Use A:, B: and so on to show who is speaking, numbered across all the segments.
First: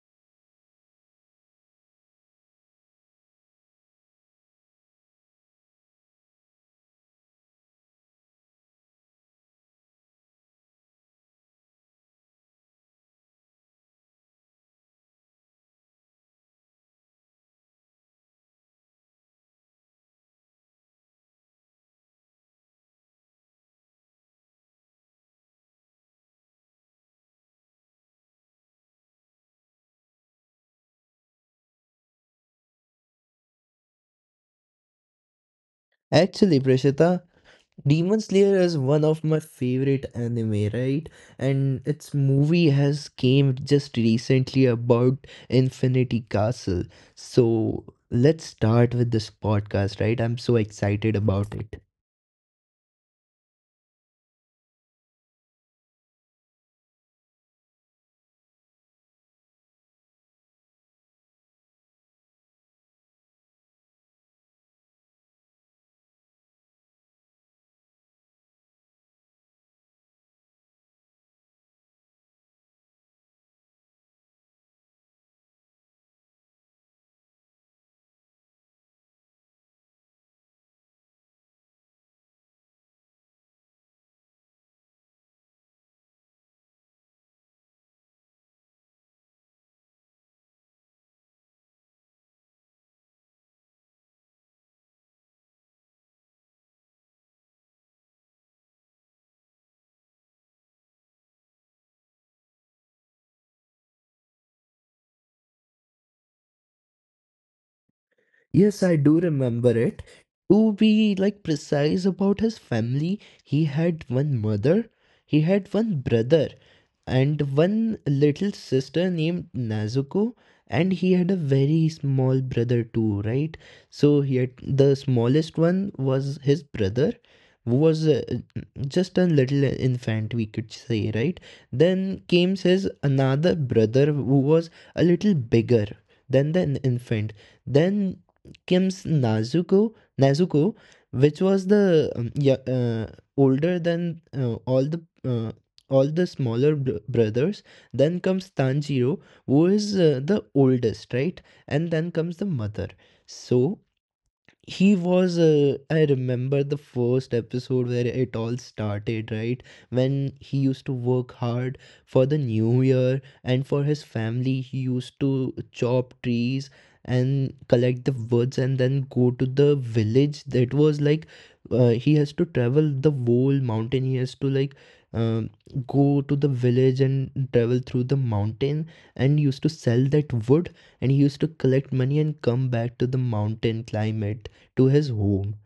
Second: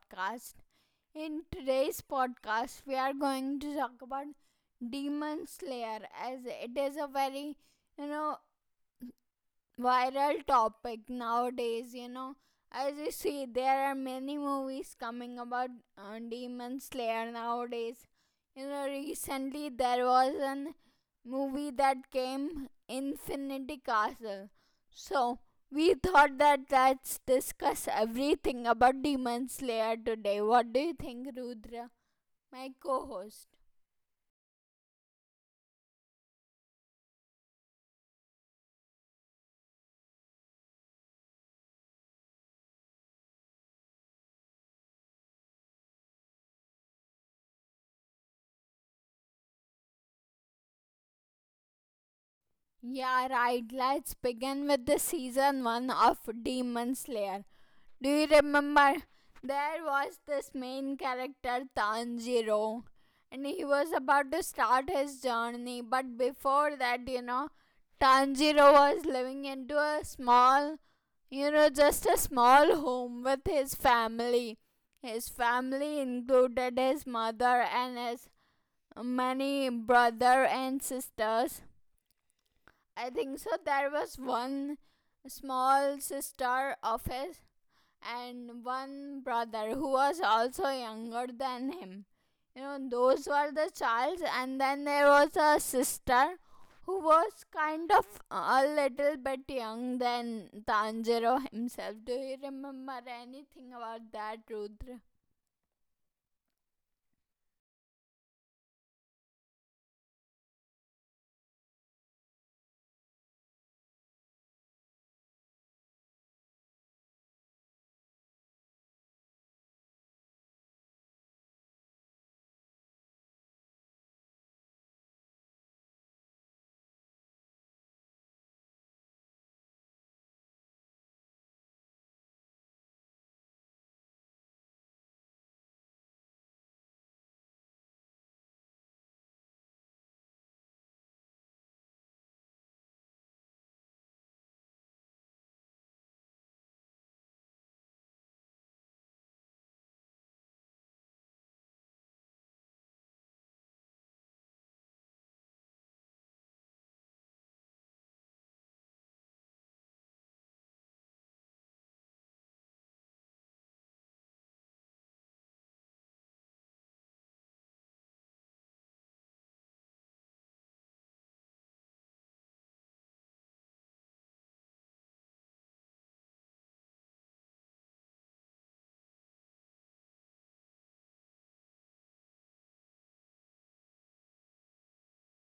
A: podcast. In today's podcast, we are going to talk about Demon Slayer as it is a very, you know, viral topic nowadays. As you see, there are many movies coming about Demon Slayer nowadays. Recently, there was an movie that came, Infinity Castle. So we thought that let's discuss everything about Demon Slayer today. What do you think, Rudra, my co-host?
B: Actually, Prashita, Demon Slayer is one of my favorite anime, right? And its movie has came just recently about Infinity Castle. So let's start with this podcast, right? I'm so excited about it.
A: Yeah, right. Let's begin with the season 1 of Demon Slayer. Do you remember? There was this main character Tanjiro, and he was about to start his journey. But before that, Tanjiro was living into a small, just a small home with his family. His family included his mother and his many brother and sisters. I think so. There was one small sister of his, and one brother who was also younger than him. You know, those were the childs, and then there was a sister who was kind of a little bit young than Tanjiro himself. Do you remember anything about that, Rudra?
B: Yes, I do remember it. To be like precise about his family, he had one mother, he had one brother, and one little sister named Nazuko, and he had a very small brother too, right? So he had the smallest one was his brother, who was just a little infant, we could say, right? Then came his another brother who was a little bigger than the infant. Then Kim's Nazuko, Nezuko, which was the older than uh, all the smaller brothers. Then comes Tanjiro, who is the oldest, right? And then comes the mother. So he was I remember the first episode where it all started, right, when he used to work hard for the new year, and for his family he used to chop trees and collect the woods and then go to the village. That was like, he has to travel the whole mountain, he has to like, um, go to the village and travel through the mountain and used to sell that wood, and he used to collect money and come back to the mountain climate to his home.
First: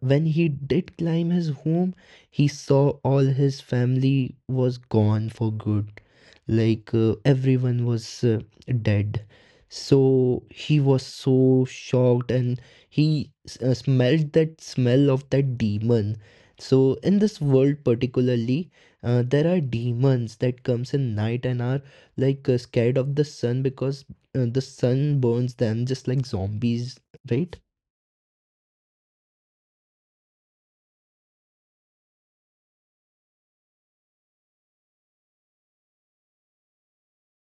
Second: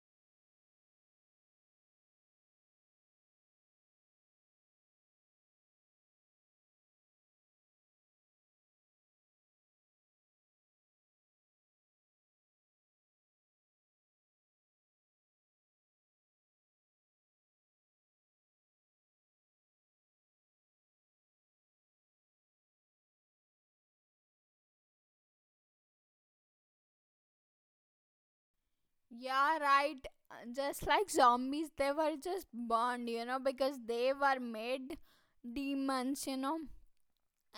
B: When he did climb his home, he saw all his family was gone for good. Like everyone was dead. So he was so shocked and he smelled that smell of that demon. So in this world particularly, there are demons that comes in night and are like scared of the sun because the sun burns them just like zombies, right?
A: Yeah, right. Just like zombies, they were just born, you know, because they were made demons, you know.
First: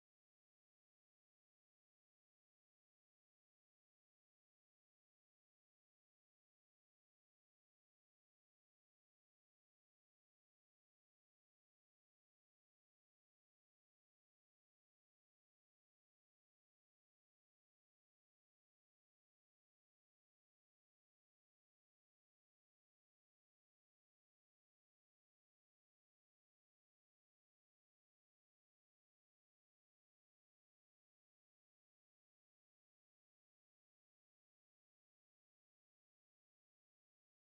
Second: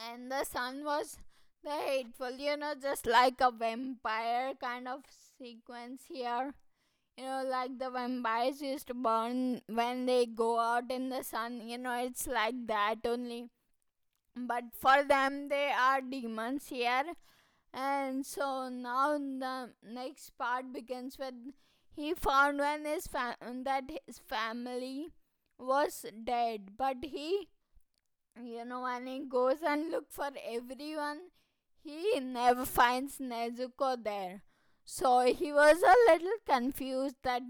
A: And the sun was the hateful, you know, just like a vampire kind of sequence here. You know, like the vampires used to burn when they go out in the sun, you know, it's like that only. But for them, they are demons here. And so now the next part begins with he found when that his family was dead. But he, you know, and he goes and look for everyone. He never finds Nezuko there. So he was a little confused that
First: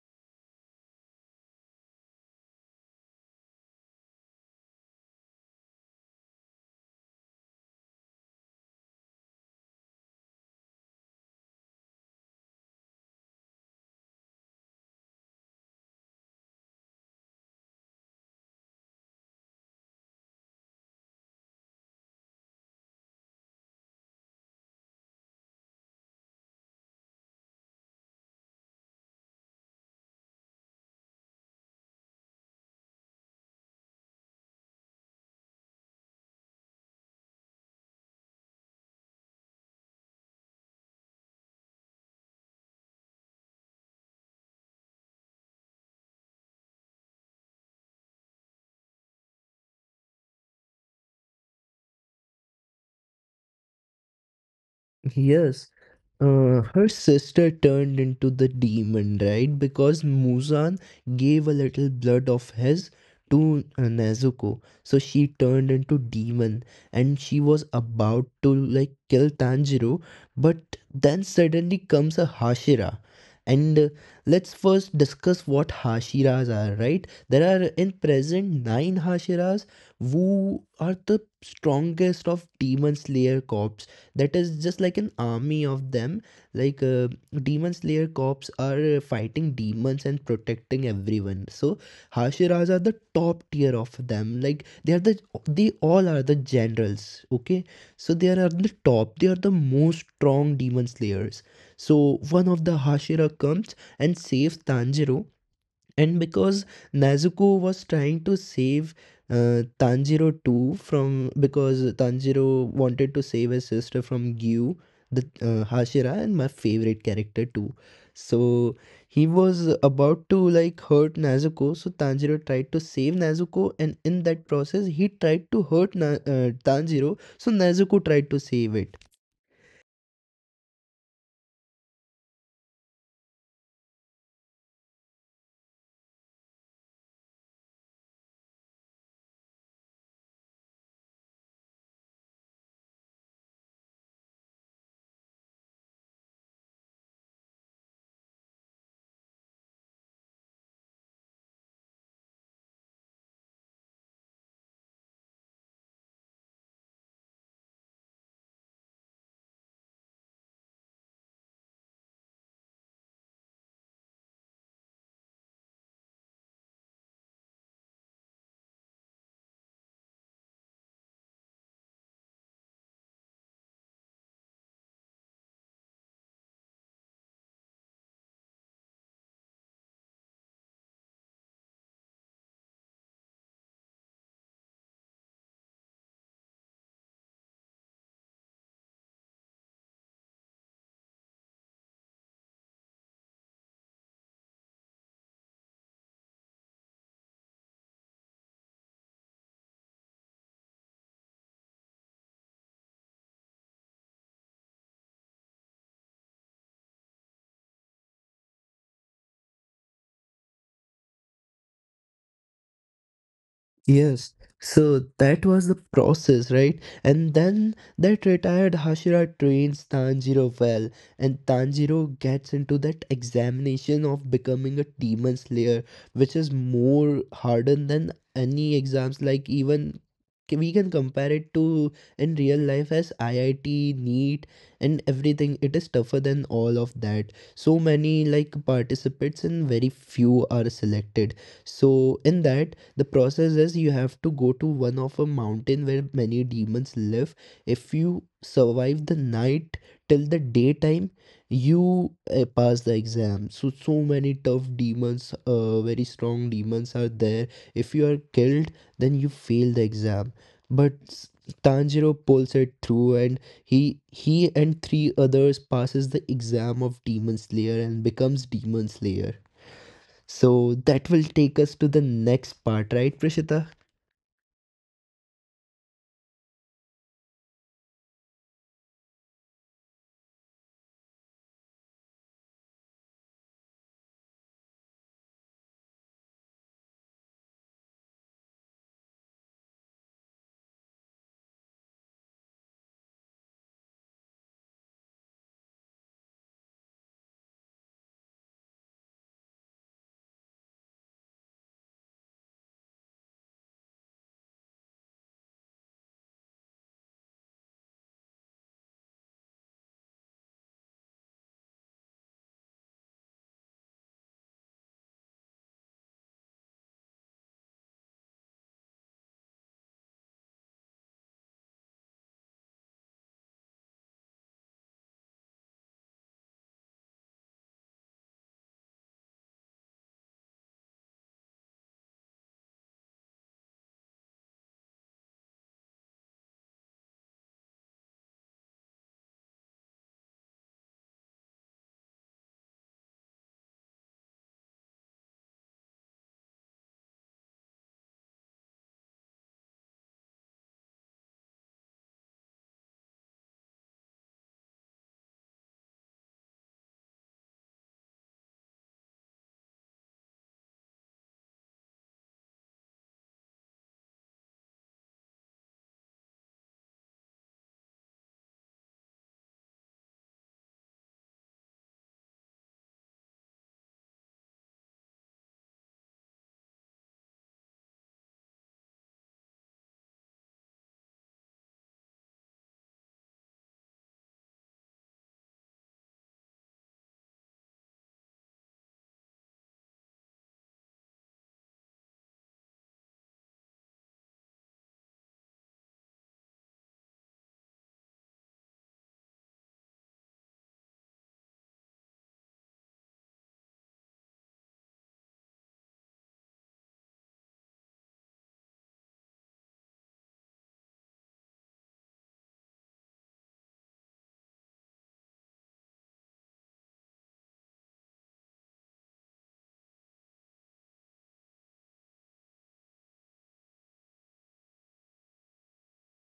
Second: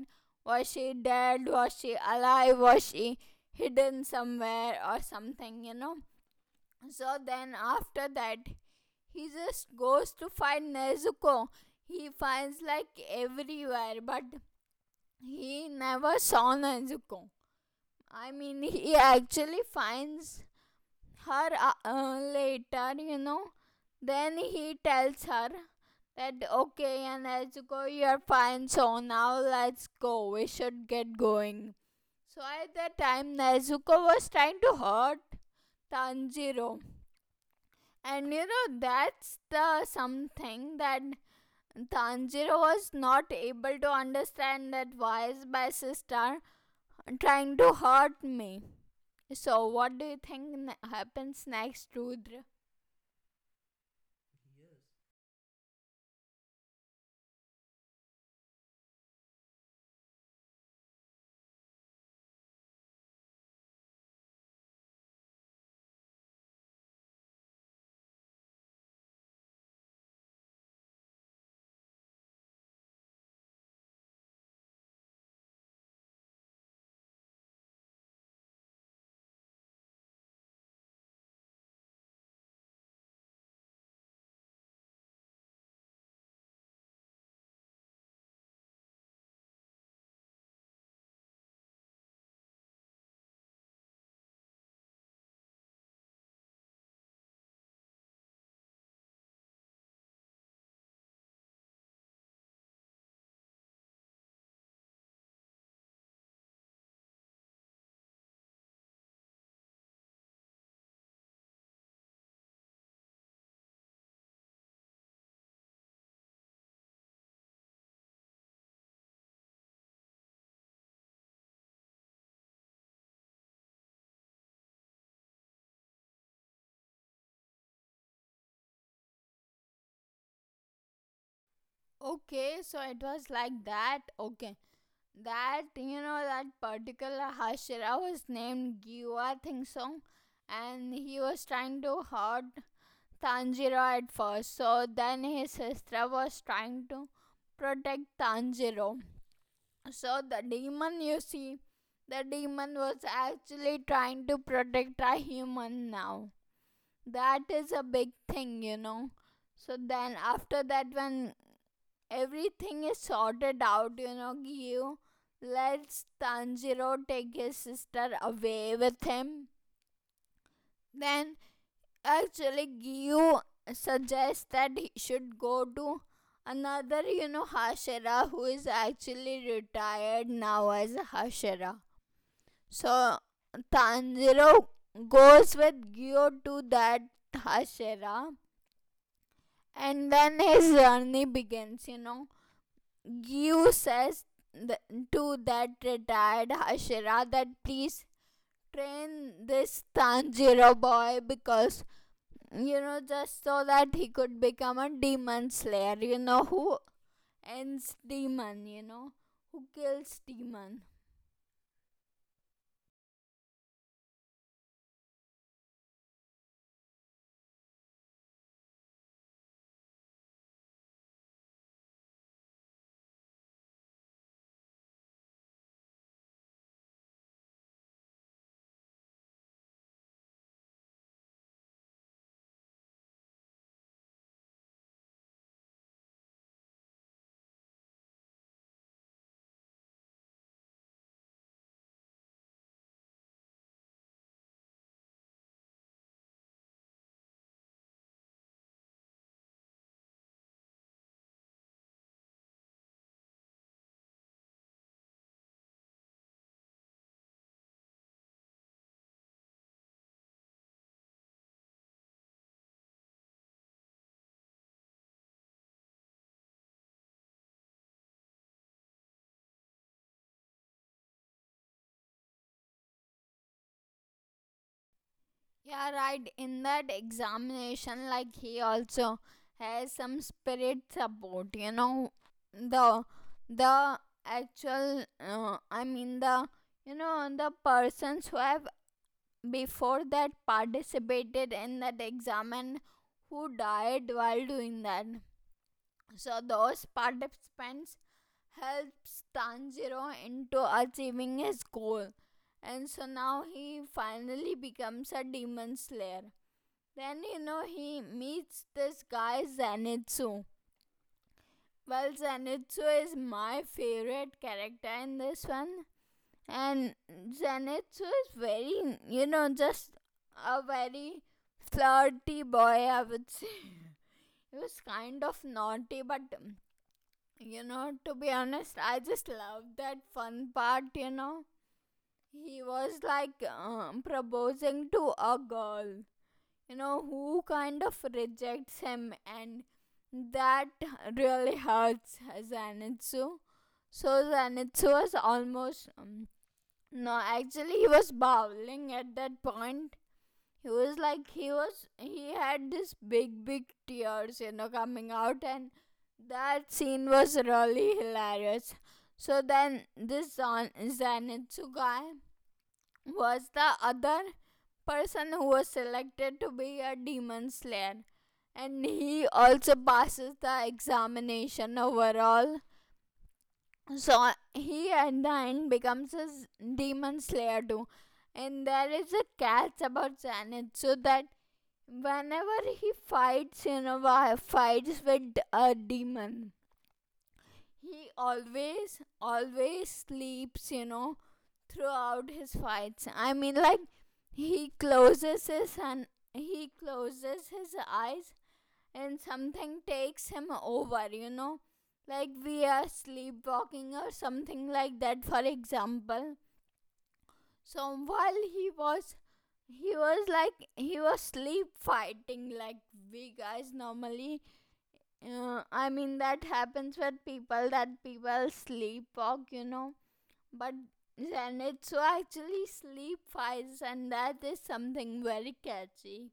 A: was she dead, was she alive, was she hidden somewhere or something, you know. So then after that, he just goes to find Nezuko. He finds like everywhere, but he never saw Nezuko. I mean, he actually finds her later, you know. Then he tells her that okay, and let's go, you're fine, so now let's go, we should get going. So at that time, Nezuko was trying to hurt Tanjiro, and you know that's the something that Tanjiro was not able to understand that why is my sister trying to hurt me. So what do you think happens next, Rudra?
B: Yes, her sister turned into the demon, right? Because Muzan gave a little blood of his to Nezuko. So she turned into demon and she was about to like kill Tanjiro, but then suddenly comes a Hashira. And let's first discuss what Hashiras are, right? There are in present nine Hashiras who are the strongest of Demon Slayer corps, that is just like an army of them. Like demon slayer cops are fighting demons and protecting everyone. So hashiras are the top tier of them. Like they are the, they all are the generals, okay? So they are at the top, they are the most strong demon slayers. So one of the hashira comes and saves Tanjiro. And because Nezuko was trying to save Tanjiro too, from because Tanjiro wanted to save his sister from Gyu, the Hashira, and my favorite character too. So he was about to like hurt Nezuko. So Tanjiro tried to save Nezuko, and in that process, he tried to hurt Tanjiro. So Nezuko tried to save it.
A: Okay, so it was like that. Okay. That, you know, that particular Hashira was named Gyua Thing Song, and he was trying to hurt Tanjiro at first. So then his sister was trying to protect Tanjiro. So the demon, you see, the demon was actually trying to protect a human now. That is a big thing, you know. So then after that, when everything is sorted out, you know, Gyu lets Tanjiro take his sister away with him. Then, actually, Gyu suggests that he should go to another, you know, Hashira who is actually retired now as a Hashira. So Tanjiro goes with Gyu to that Hashira, and then his journey begins, you know. Yu says th- to that retired Hashira that please train this Tanjiro boy, because you know, just so that he could become a demon slayer. You know who ends demon. You know who kills demon.
B: Yes, so that was the process, right? And then that retired Hashira trains Tanjiro well, and Tanjiro gets into that examination of becoming a demon slayer, which is more harder than any exams. Like even we can compare it to in real life as IIT, NEET, and everything. It is tougher than all of that. So many like participants, and very few are selected. So in that, the process is you have to go to one of a mountain where many demons live. If you survive the night till the daytime, you pass the exam. So so many tough demons, very strong demons are there. If you are killed, then you fail the exam. But s- Tanjiro pulls it through and he and three others passes the exam of demon slayer and becomes demon slayer. So that will take us to the next part, right, Prishita?
A: Yeah, right. In that examination, like he also has some spirit support. You know, the the actual. I mean the, you know, the persons who have before that participated in that exam and who died while doing that. So those participants helps Tanjiro into achieving his goal, and so now he finally becomes a demon slayer. Then, you know, he meets this guy Zenitsu. Well, Zenitsu is my favorite character in this one, and Zenitsu is very, you know, just a very flirty boy, I would say. He was kind of naughty, but you know, to be honest, I just love that fun part, you know. He was like proposing to a girl, you know, who kind of rejects him, and that really hurts Zanitsu. So Zanitsu was almost no, actually he was bowling at that point. He was like he had this big tears, you know, coming out, and that scene was really hilarious. So then this Zanitsu guy was the other person who was selected to be a demon slayer, and he also passes the examination overall. So he at the end becomes a demon slayer too. And there is a catch about Zenith, so that whenever he fights, you know, fights with a demon, he always, always sleeps, you know, throughout his fights. I mean, like, he closes his and he closes his eyes, and something takes him over, you know. Like we are sleepwalking or something like that, for example. So while he was like he was sleep fighting, like we guys normally, I mean, that happens with people that people sleepwalk, you know. But Zenitsu actually sleep fights, and that is something very catchy.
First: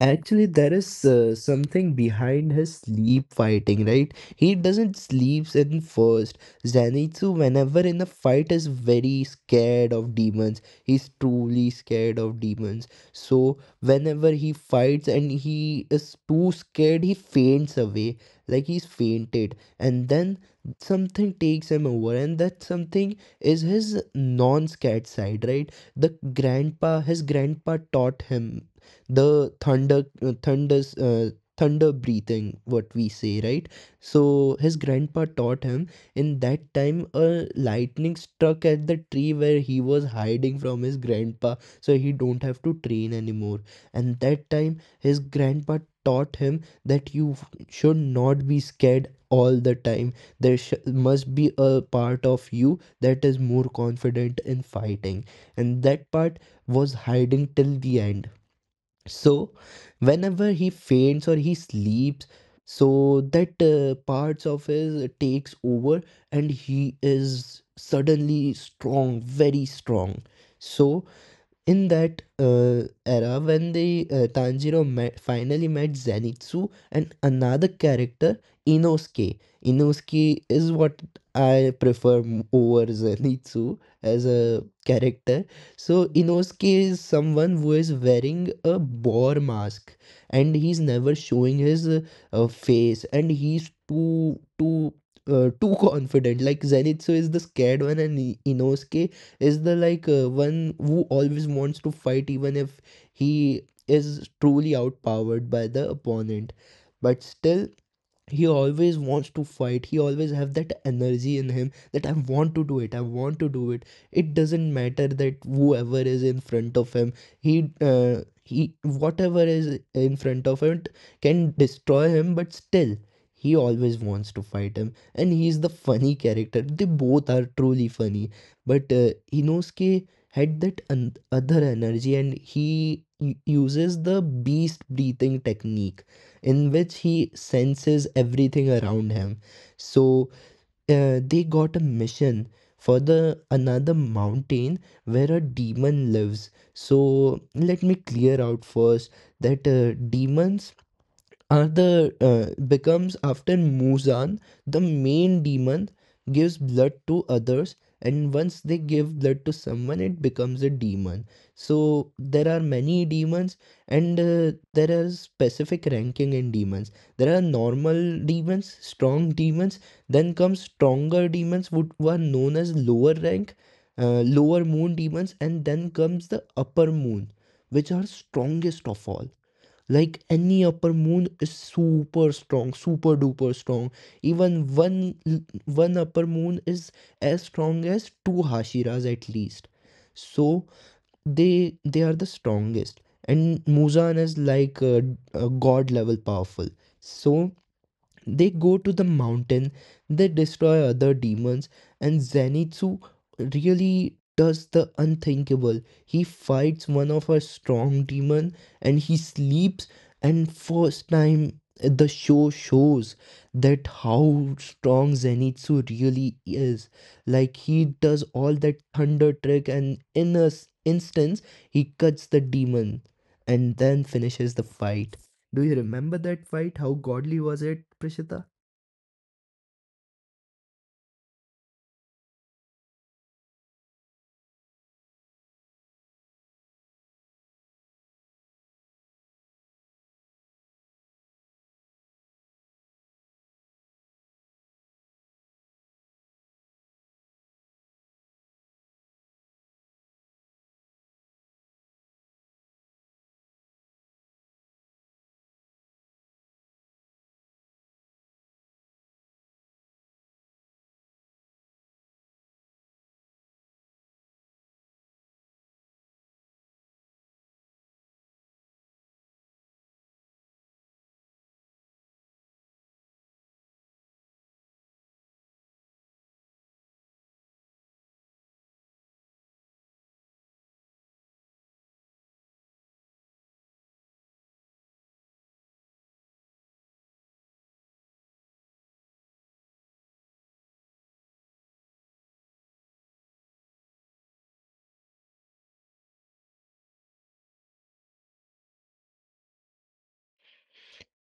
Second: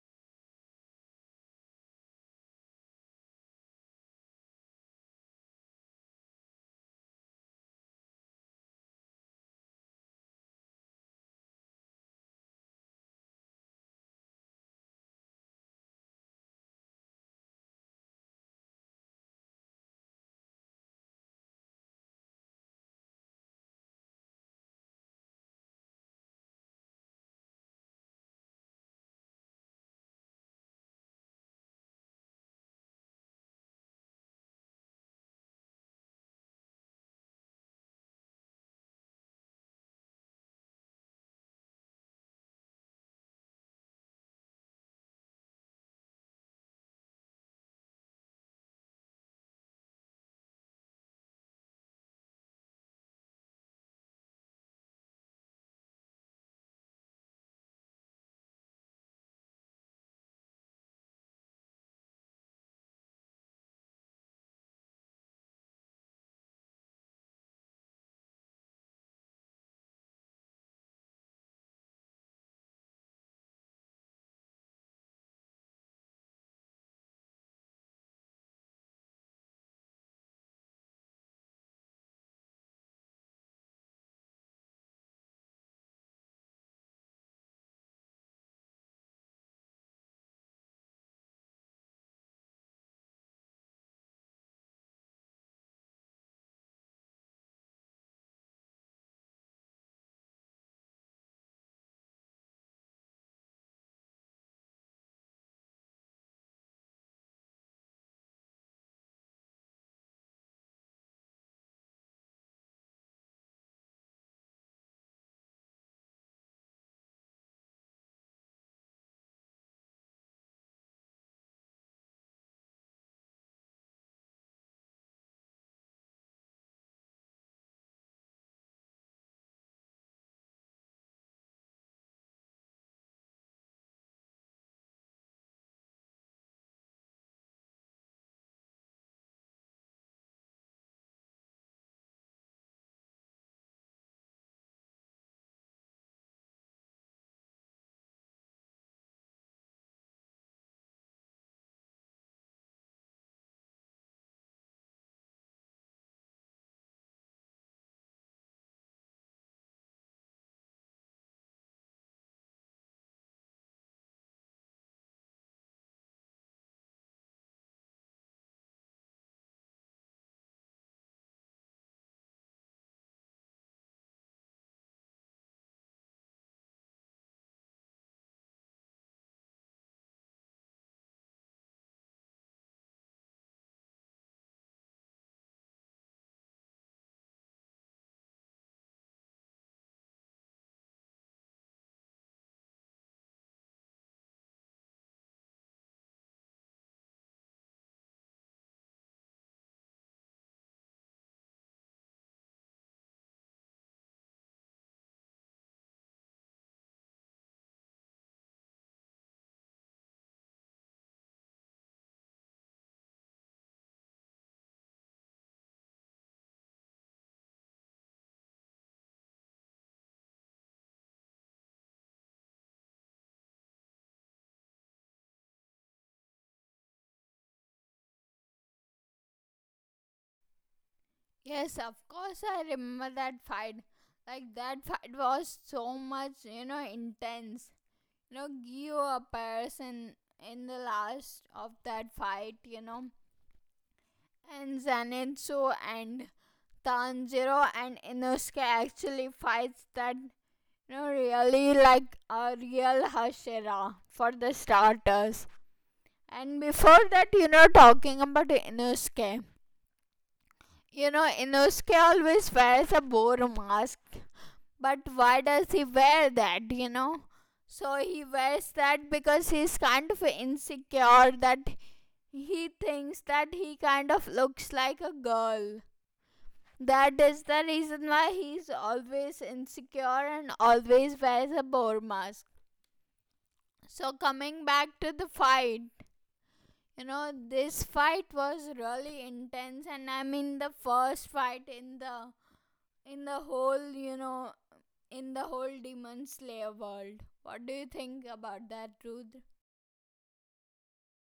B: Actually, there is something behind his sleep fighting, right? He doesn't sleeps in first. Zenitsu, whenever in a fight, is very scared of demons. He's truly scared of demons. So whenever he fights and he is too scared, he faints away, like he's fainted. And then something takes him over, and that something is his non-scared side, right? The grandpa, his grandpa taught him the thunder thunder breathing, what we say, right? So his grandpa taught him, in that time a lightning struck at the tree where he was hiding from his grandpa, so he don't have to train anymore. And that time his grandpa taught him that you should not be scared all the time. Must be a part of you that is more confident in fighting, and that part was hiding till the end. So, whenever he faints or he sleeps, so that parts of his takes over, and he is suddenly strong, very strong. So, in that era, when the Tanjiro met, finally met Zenitsu and another character, Inosuke. Inosuke is what I prefer over Zenitsu as a character. So Inosuke is someone who is wearing a boar mask, and he's never showing his face, and he's too confident. Like Zenitsu is the scared one, and Inosuke is the like one who always wants to fight, even if he is truly outpowered by the opponent. But still he always wants to fight, he always have that energy in him that I want to do it, I want to do it. It doesn't matter that whoever is in front of him, he uh, he whatever is in front of him can destroy him, but still he always wants to fight him. And he's the funny character, they both are truly funny. But Inosuke had that other energy, and he uses the beast breathing technique, in which he senses everything around him. So they got a mission for the another mountain where a demon lives. So let me clear out first that demons Arthur becomes after Muzan, the main demon, gives blood to others, and once they give blood to someone it becomes a demon. So there are many demons, and there are specific ranking in demons. There are normal demons, strong demons, then come stronger demons, who are known as lower rank lower moon demons. And then comes the upper moon, which are strongest of all. Like any upper moon is super strong, super duper strong. Even one upper moon is as strong as two hashiras at least. So they are the strongest, and Muzan is like a god level powerful. So they go to the mountain, they destroy other demons, and Zenitsu really does the unthinkable. He fights one of our strong demon, and he sleeps, and first time the show shows that how strong Zenitsu really is. Like he does all that thunder trick, and in a instance he cuts the demon and then finishes the fight. Do you remember that fight? How godly was it, Prishita?
A: Yes, of course, I remember that fight. Like, that fight was so much, you know, intense. You know, Gyo appears in the last of that fight, you know. And Zenitsu and Tanjiro and Inosuke actually fights that. No, really like a real hashera for the starters. And before that, you know, talking about Inosuke. You know, Inosuke always wears a boar mask. But why does he wear that, you know? So he wears that because he's kind of insecure that he thinks that he kind of looks like a girl. That is the reason why he's always insecure and always wears a boar mask. So coming back to the fight, you know, this fight was really intense, and I mean the first fight in the whole, you know, in the whole Demon Slayer world. What do you think about that, Rudra?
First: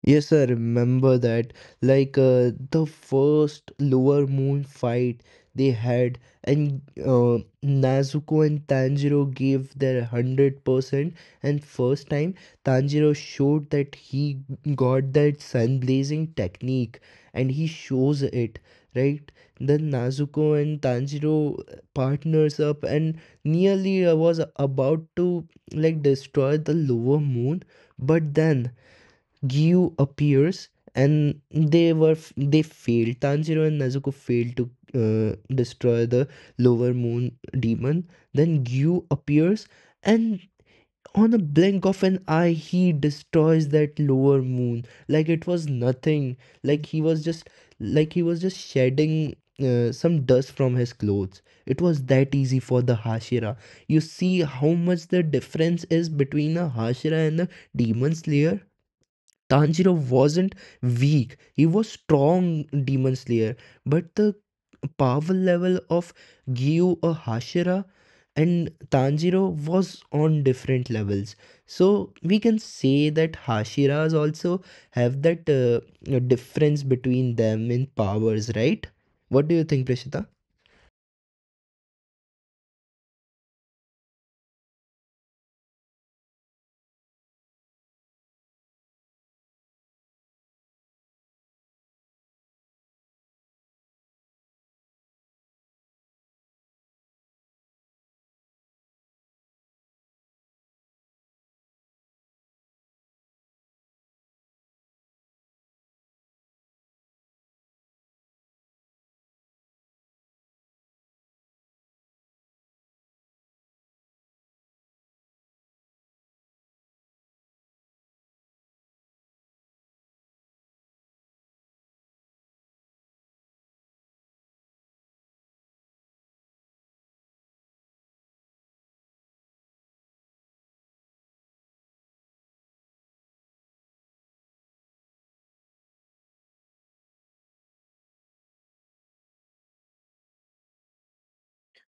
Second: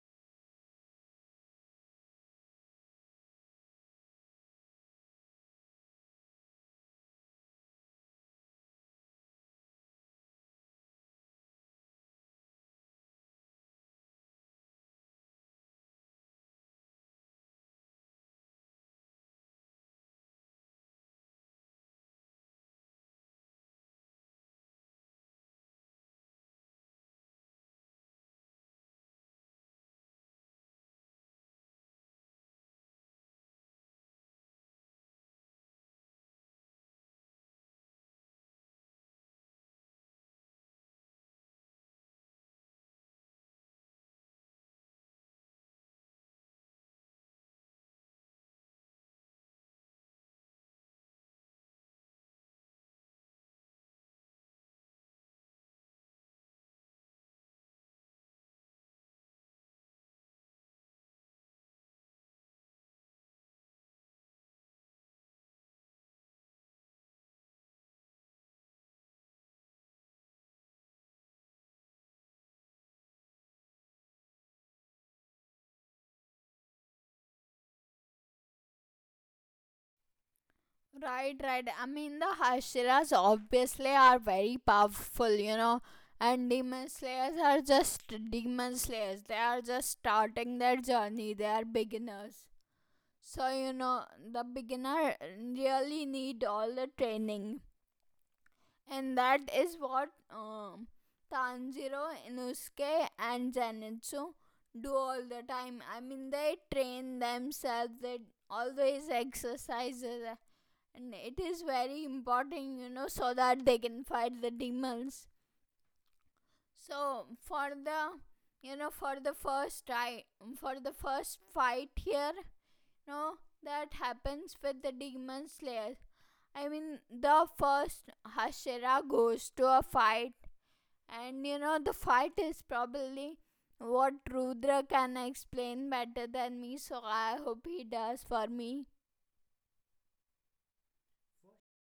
B: Yes, I remember that. Like the first Lower Moon fight they had, and Nezuko and Tanjiro gave their 100%. And first time, Tanjiro showed that he got that sun blazing technique, and he shows it, right? Then Nezuko and Tanjiro partners up and nearly was about to like destroy the Lower Moon, but then Gyu appears and they were they failed. Tanjiro and Nezuko failed to destroy the lower moon demon. Then Gyu appears and on a blink of an eye he destroys that lower moon like it was nothing. Like he was just, like he was just shedding some dust from his clothes. It was that easy for the Hashira. You see how much the difference is between a Hashira and a demon slayer? Tanjiro wasn't weak, he was strong demon slayer, but the power level of Gyu or Hashira and Tanjiro was on different levels. So we can say that Hashiras also have that difference between them in powers, right? What do you think, Prashita?
A: Right, right. I mean the Hashiras obviously are very powerful, you know. And demon slayers are just demon slayers. They are just starting their journey. They are beginners. So, you know, the beginner really need all the training. And that is what Tanjiro, Inosuke and Zenitsu do all the time. I mean, they train themselves, they always exercises. And it is very important, you know, so that they can fight the demons. So, you know, for the first, try, for the first fight here, no, that happens with the demon slayer. I mean, the first Hashira goes to a fight, and you know, the fight is probably what Rudra can explain better than me, so I hope he does for me.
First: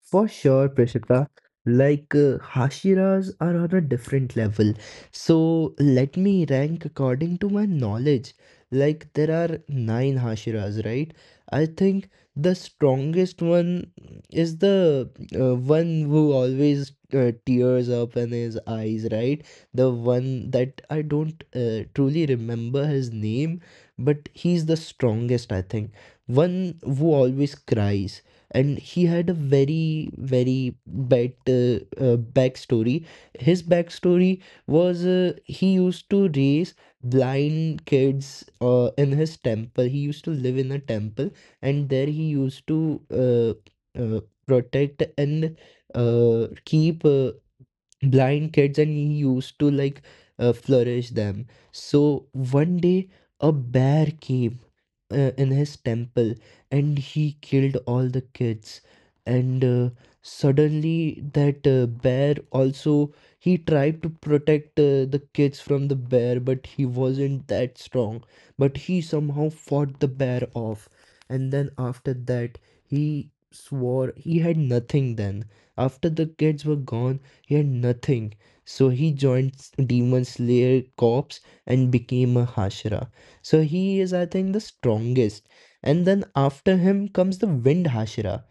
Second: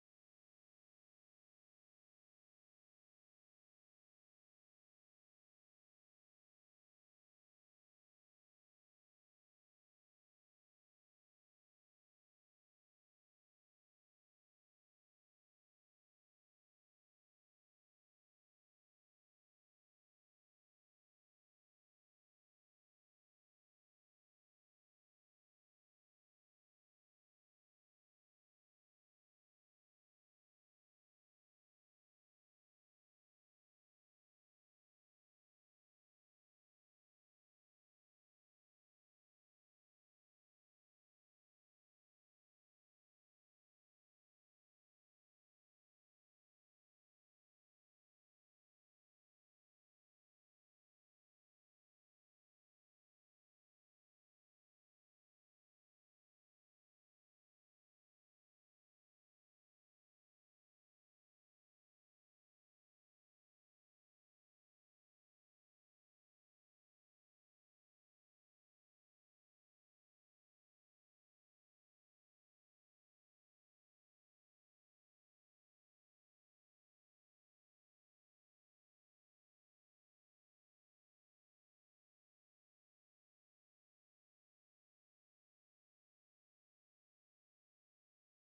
B: For sure, Prishita. Like Hashiras are on a different level. So let me rank according to my knowledge. Like there are nine Hashiras, right? I think the strongest one is the one who always tears up in his eyes, right? The one that I don't truly remember his name, but he's the strongest, I think. One who always cries, and he had a very bad backstory. His backstory was, he used to raise blind kids in his temple. He used to live in a temple, and there he used to uh, uh, protect and keep blind kids, and he used to like flourish them. So one day a bear came in his temple and he killed all the kids. And suddenly that bear also, he tried to protect the kids from the bear, but he wasn't that strong. But he somehow fought the bear off, and then after that he swore he had nothing. Then after the kids were gone, he had nothing, so he joined Demon Slayer Corps and became a Hashira. So he is, I think, the strongest. And then after him comes the Wind Hashira.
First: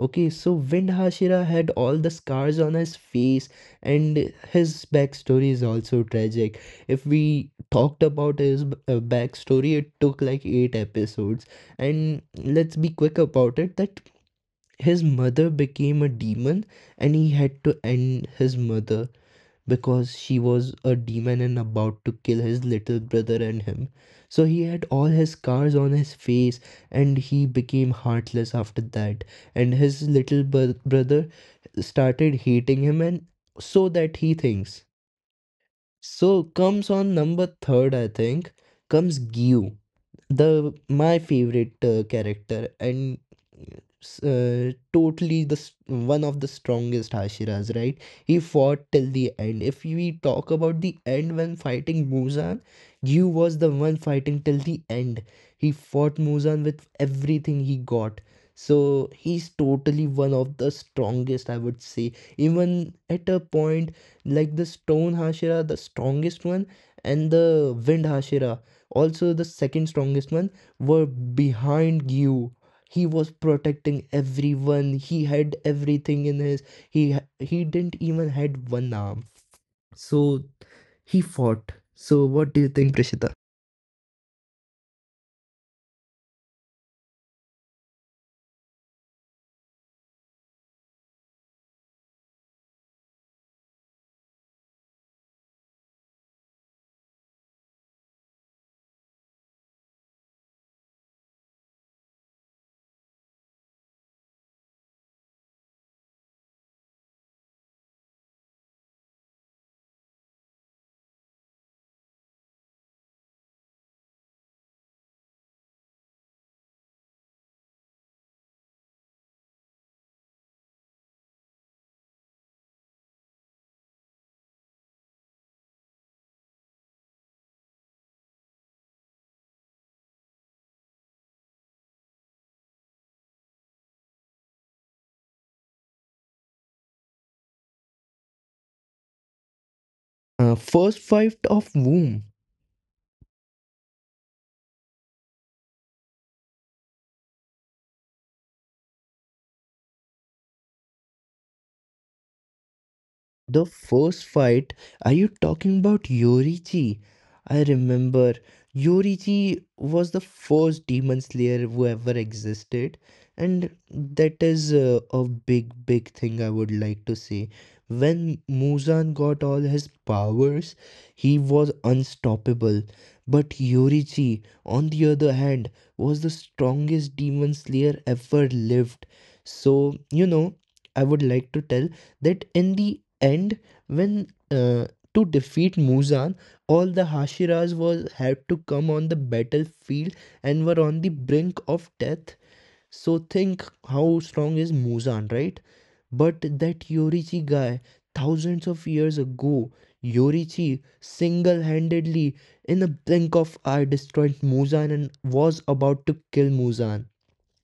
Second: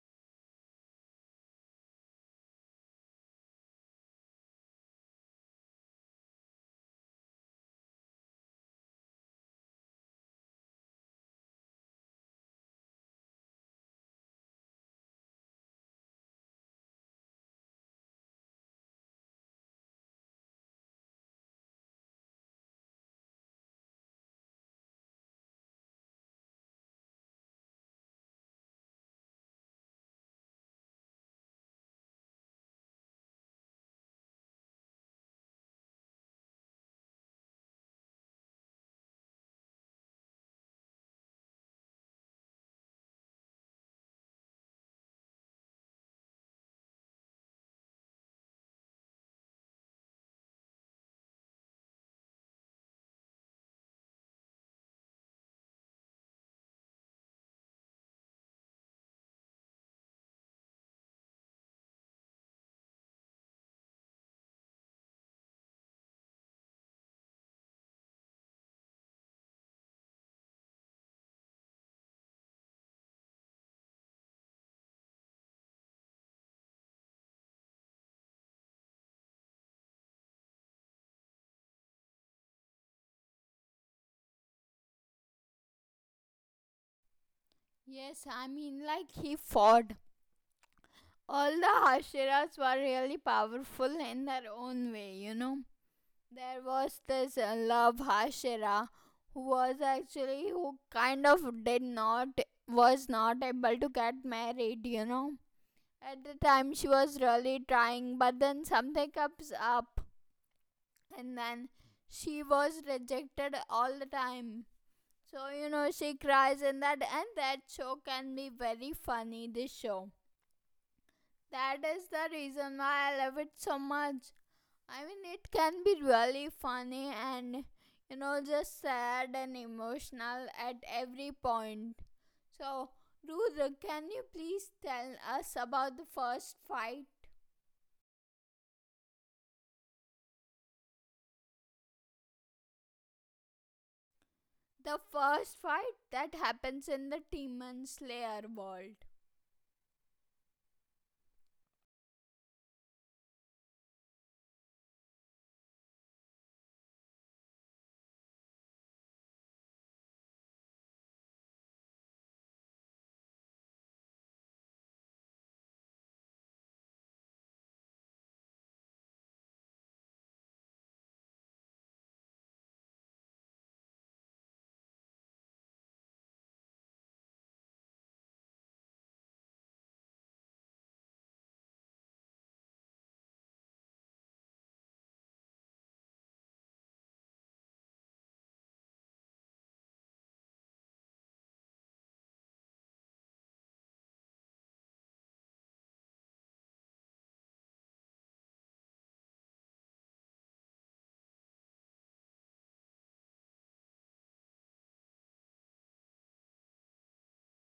B: Okay, so Wind Hashira had all the scars on his face, and his backstory is also tragic. If we talked about his backstory, it took like 8 episodes. And let's be quick about it that his mother became a demon, and he had to end his mother because she was a demon and about to kill his little brother and him. So he had all his scars on his face and he became heartless after that. And his little brother started hating him, and so that he thinks. So comes on number third, I think, comes Gyu, the my favorite character, and totally one of the strongest Hashiras, right? He fought till the end. If we talk about the end when fighting Muzan, Gyu was the one fighting till the end. He fought Muzan with everything he got. So he's totally one of the strongest, I would say. Even at a point, like, the Stone Hashira, the strongest one, and the Wind Hashira, also the second strongest one, were behind you. He was protecting everyone. He had everything in his, he he didn't even had one arm. So he fought. So what do you think, Prishita?
A: Yes, I mean, like he fought. All the Hashiras were really powerful in their own way, you know. There was this love Hashira who was actually who kind of did not was not able to get married, you know. At the time she was really trying, but then something comes up, and then she was rejected all the time. So you know she cries in that, and that show can be very funny, this show. That is the reason why I love it so much. I mean, it can be really funny and, you know, just sad and emotional at every point. So, Rudra, can you please tell us about the first fight?
B: First fight of whom?
A: The first fight that happens in the Demon Slayer world.
B: The first fight, are you talking about Yorichi? I remember Yorichi was the first demon slayer who ever existed, and that is a big thing I would like to say. When Muzan got all his powers, he was unstoppable. But Yorichi, on the other hand, was the strongest demon slayer ever lived. So, you know, I would like to tell that in the end, when to defeat Muzan, all the Hashiras was had to come on the battlefield and were on the brink of death. So think how strong is Muzan, right? But that Yorichi guy, thousands of years ago, Yorichi single-handedly in a blink of eye destroyed Muzan and was about to kill Muzan.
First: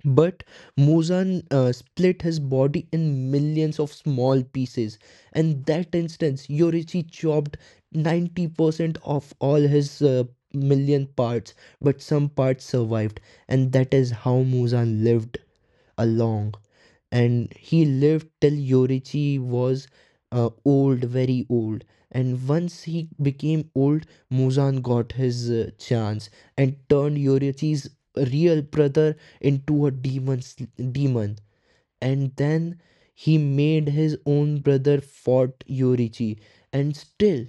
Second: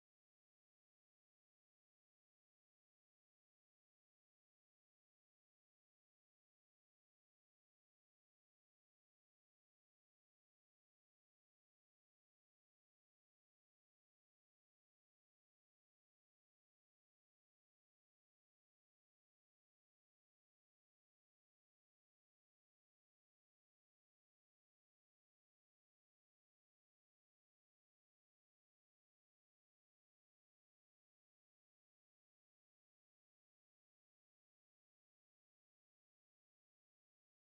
B: But Muzan split his body in millions of small pieces, and that instance, Yorichi chopped 90% of all his million parts, but some parts survived, and that is how Muzan lived along. And he lived till Yorichi was, old, very old. And once he became old, Muzan got his chance and turned Yorichi's real brother into a demon. And then he made his own brother fought Yorichi, and still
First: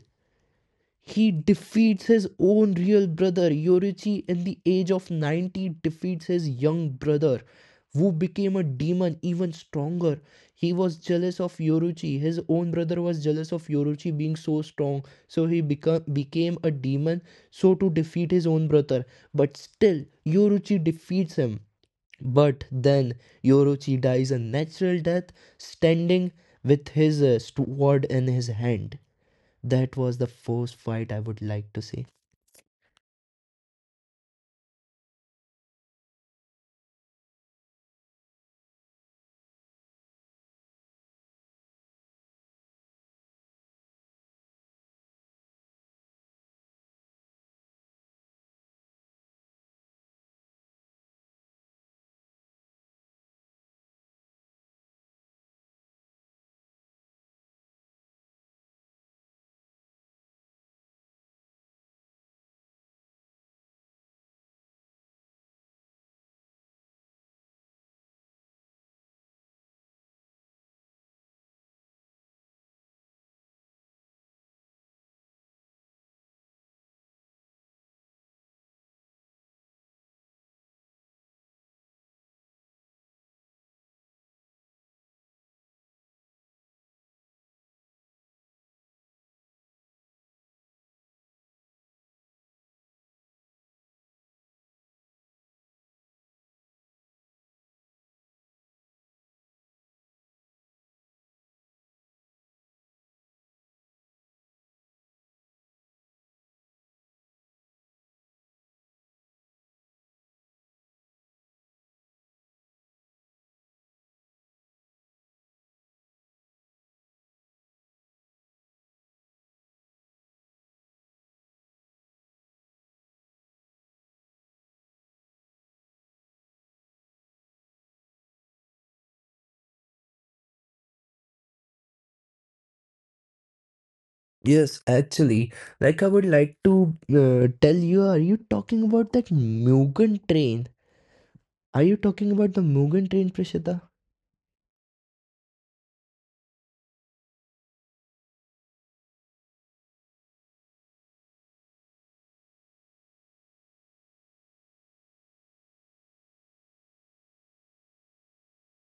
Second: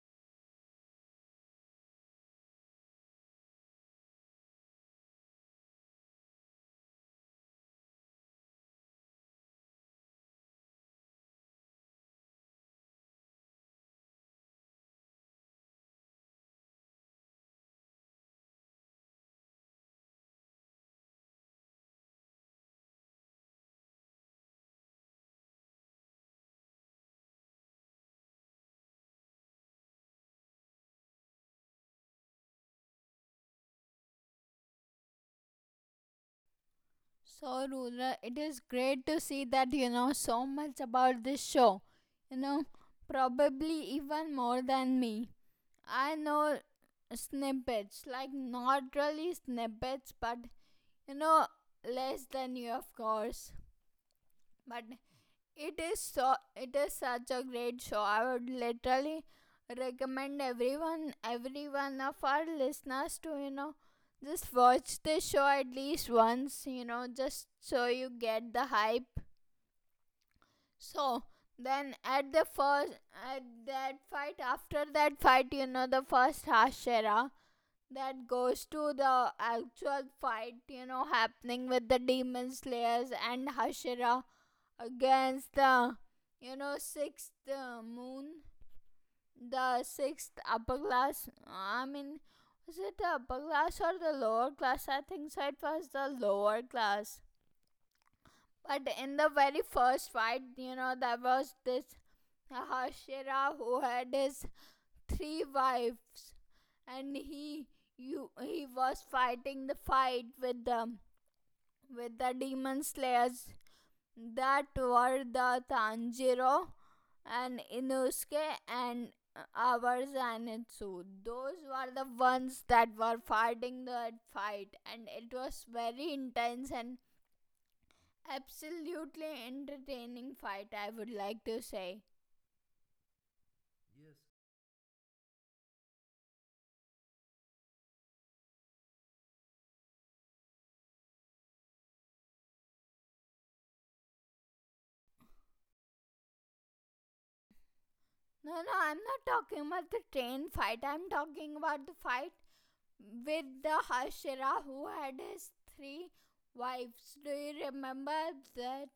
B: he defeats his own real brother, Yoruchi, in the age of 90, defeats his young brother, who became a demon even stronger. He was jealous of Yoruchi. His own brother was jealous of Yoruchi being so strong, so he became a demon so to defeat his own brother. But still, Yoruchi defeats him. But then Yoruchi dies a natural death, standing with his sword in his hand. That was the first fight, I would like to say.
A: So, Rudra, it is great to see that you know so much about this show. You know, probably even more than me. I know snippets, like not really snippets, but you know, less than you, of course. But it is so, it is such a great show. I would literally recommend everyone, every one of our listeners to, you know, just watch this show at least once, you know, just so you get the hype. So, then at the first at that fight, after that fight, you know, the first Hashira that goes to the actual fight, you know, happening with the demon slayers and Hashira against the, you know, sixth moon, the sixth upper class. I mean, was it the upper class or the lower class? I think so. It was the lower class. But in the very first fight, you know, there was this Hashira who had his three wives, and he was fighting the fight with the demon slayers that were the Tanjiro and Inosuke and our Zanitsu. Those were the ones that were fighting that fight, and it was very intense and absolutely entertaining fight, I would like to say.
B: Yes, actually, like, I would like to tell you, are you talking about that Mugen Train? Are you talking about the Mugen Train, Prishita?
A: No, no, I'm not talking about the train fight, I'm talking about the fight with the Hashira who had his three wives. Do you remember that?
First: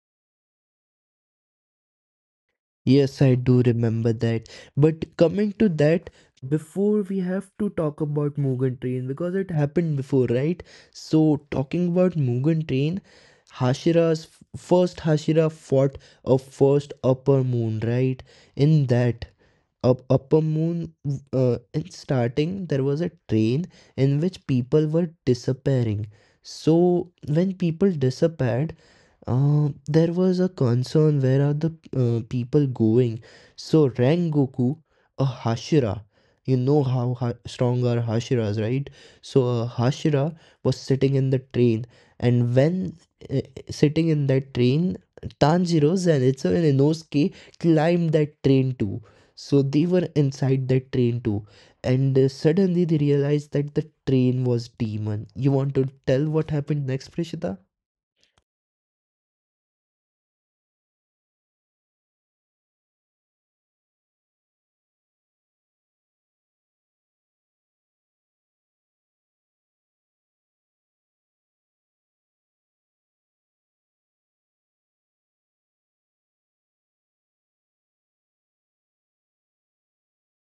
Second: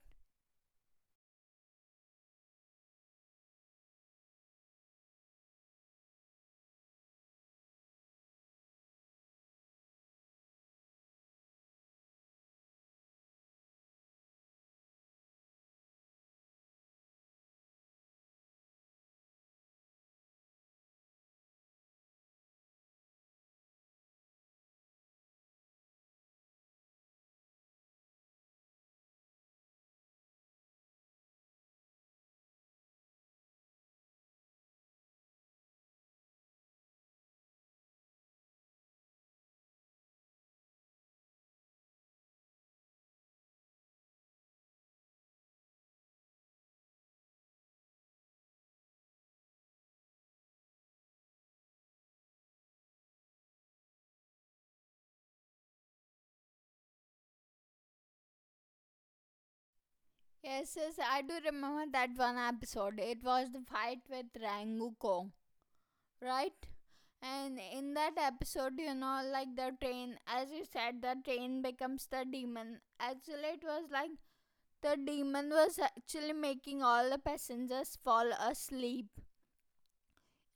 B: Yes, I do remember that. But coming to that, before we have to talk about Mugen Train because it happened before, right? So, talking about Mugen Train, Hashira's first Hashira fought a first upper moon, right? In that upper moon, in starting, there was a train in which people were disappearing. So, when people disappeared, there was a concern, where are the people going? So Rengoku, a Hashira, you know how ha strong are Hashiras, right? So a Hashira was sitting in the train, and when uh, sitting in that train, Tanjiro, Zenitsu, and Inosuke climbed that train too. So they were inside that train too, and suddenly they realized that the train was demon. You want to tell what happened next, Prishita?
A: Yes, yes, I do remember that one episode. It was the fight with Ranguko, right? And in that episode, you know, like the train, as you said, the train becomes the demon. Actually, it was like the demon was actually making all the passengers fall asleep.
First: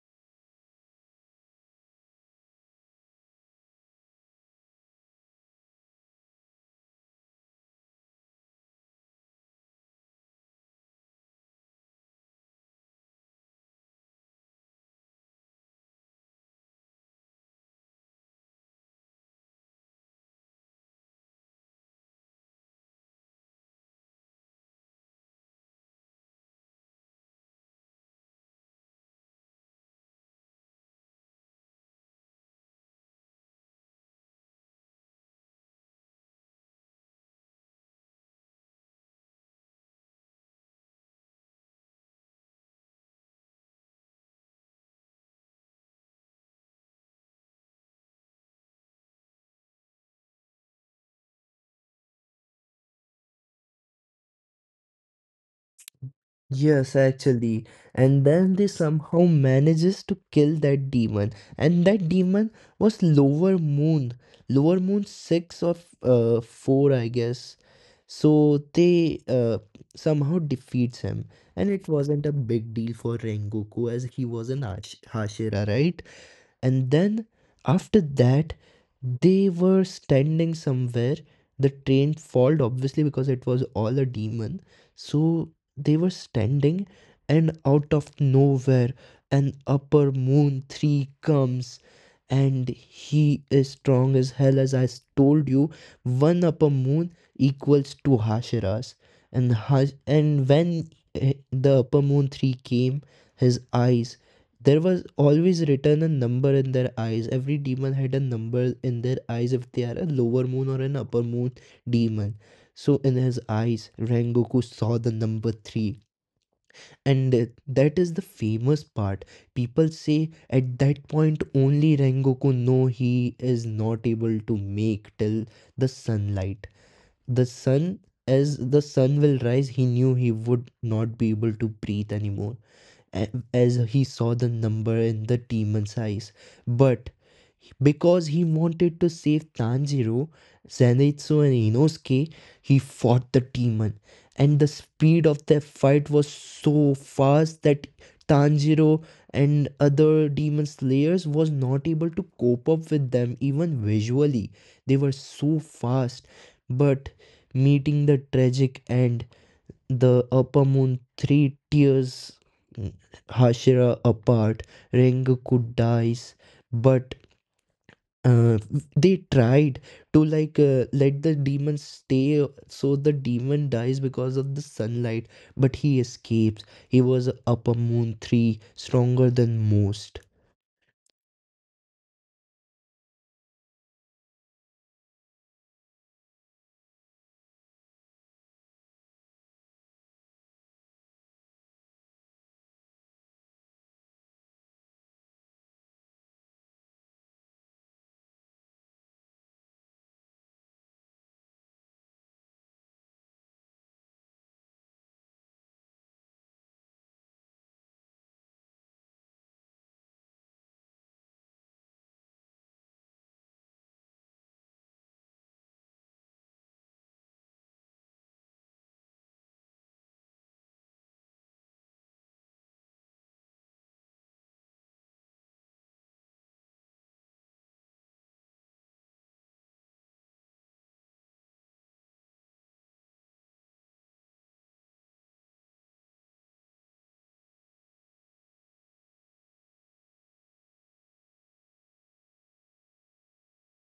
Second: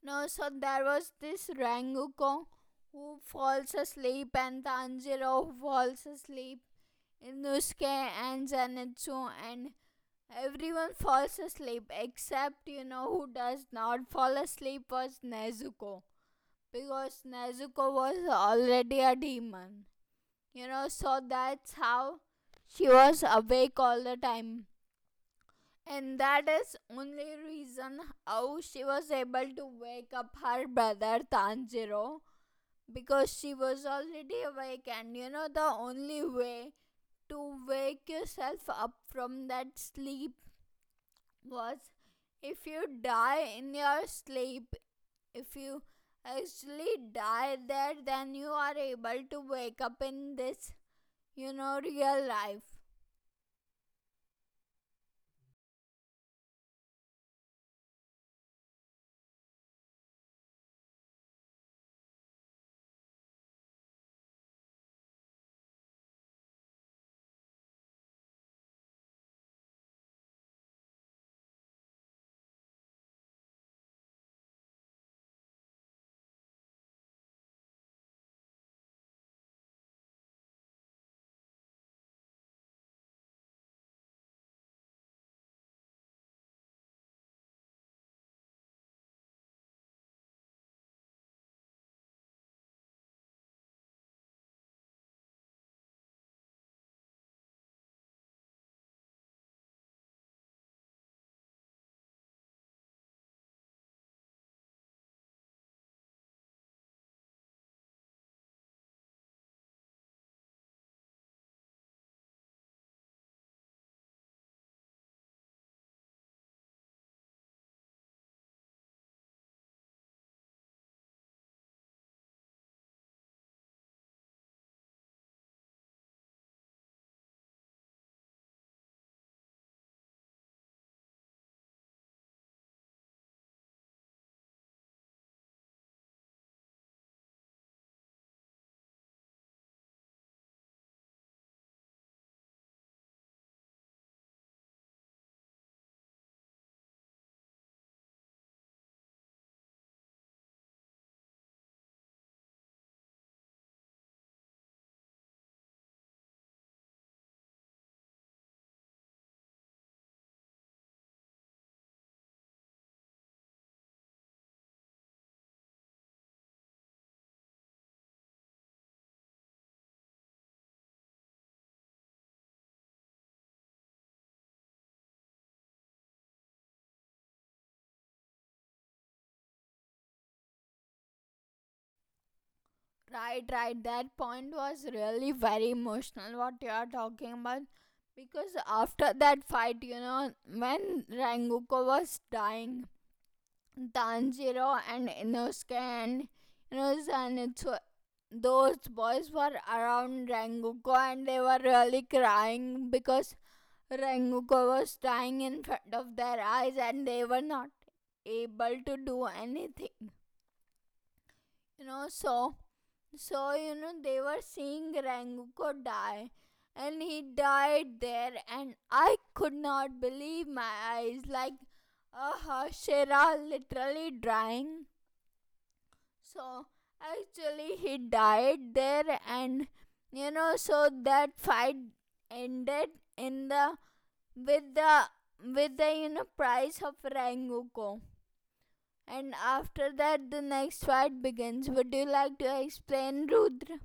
A: No, so there was this Ranguko who falls asleep and Tanjiro who falls asleep, Inosuke and Zenitsu and everyone falls asleep except, you know, who does not fall asleep was Nezuko because Nezuko was already a demon. You know, so that's how she was awake all the time. And that is only reason how she was able to wake up her brother Tanjiro because she was already awake, and you know the only way to wake yourself up from that sleep was if you die in your sleep, if you actually die there, then you are able to wake up in this, real life.
B: Yes, actually. And then they somehow manages to kill that demon. And that demon was Lower Moon. Lower Moon 6, or 4, I guess. So they somehow defeats him. And it wasn't a big deal for Rengoku as he was an Hashira, right? And then after that they were standing somewhere. The train failed obviously because it was all a demon. So they were standing, and out of nowhere an upper moon 3 comes, and he is strong as hell. As I told you, one upper moon equals two hashiras. And when the upper moon 3 came, his eyes, there was always written a number in their eyes. Every demon had a number in their eyes if they are a lower moon or an upper moon demon. So in his eyes, Rengoku saw the number three. And that is the famous part. People say at that point only Rengoku know he is not able to make till the sunlight. The sun, as the sun will rise, he knew he would not be able to breathe anymore as he saw the number in the demon's eyes. But because he wanted to save Tanjiro, Zenitsu, and Inosuke, he fought the demon. And the speed of their fight was so fast that Tanjiro and other demon slayers was not able to cope up with them even visually. They were so fast. But meeting the tragic end, the upper moon three tears Hashira apart. Rengoku could dies, but uh, they tried to like let the demon stay so the demon dies because of the sunlight, but he escapes. He was upper moon three, stronger than most.
A: Right, right. That point was really very emotional what you are talking about. Because after that fight, you know, when Rengoku was dying, Tanjiro and Inosuke and, you know, Zenitsu, those boys were around Rengoku and they were really crying because Rengoku was dying in front of their eyes and they were not able to do anything. You know, so so, you know, they were seeing Ranguko die, and he died there, and I could not believe my eyes. Like, Shera literally dying. So, actually, he died there, and you know, so that fight ended in the with the with the price of Ranguko. And after that, the next fight begins. Would you like to explain, Rudra?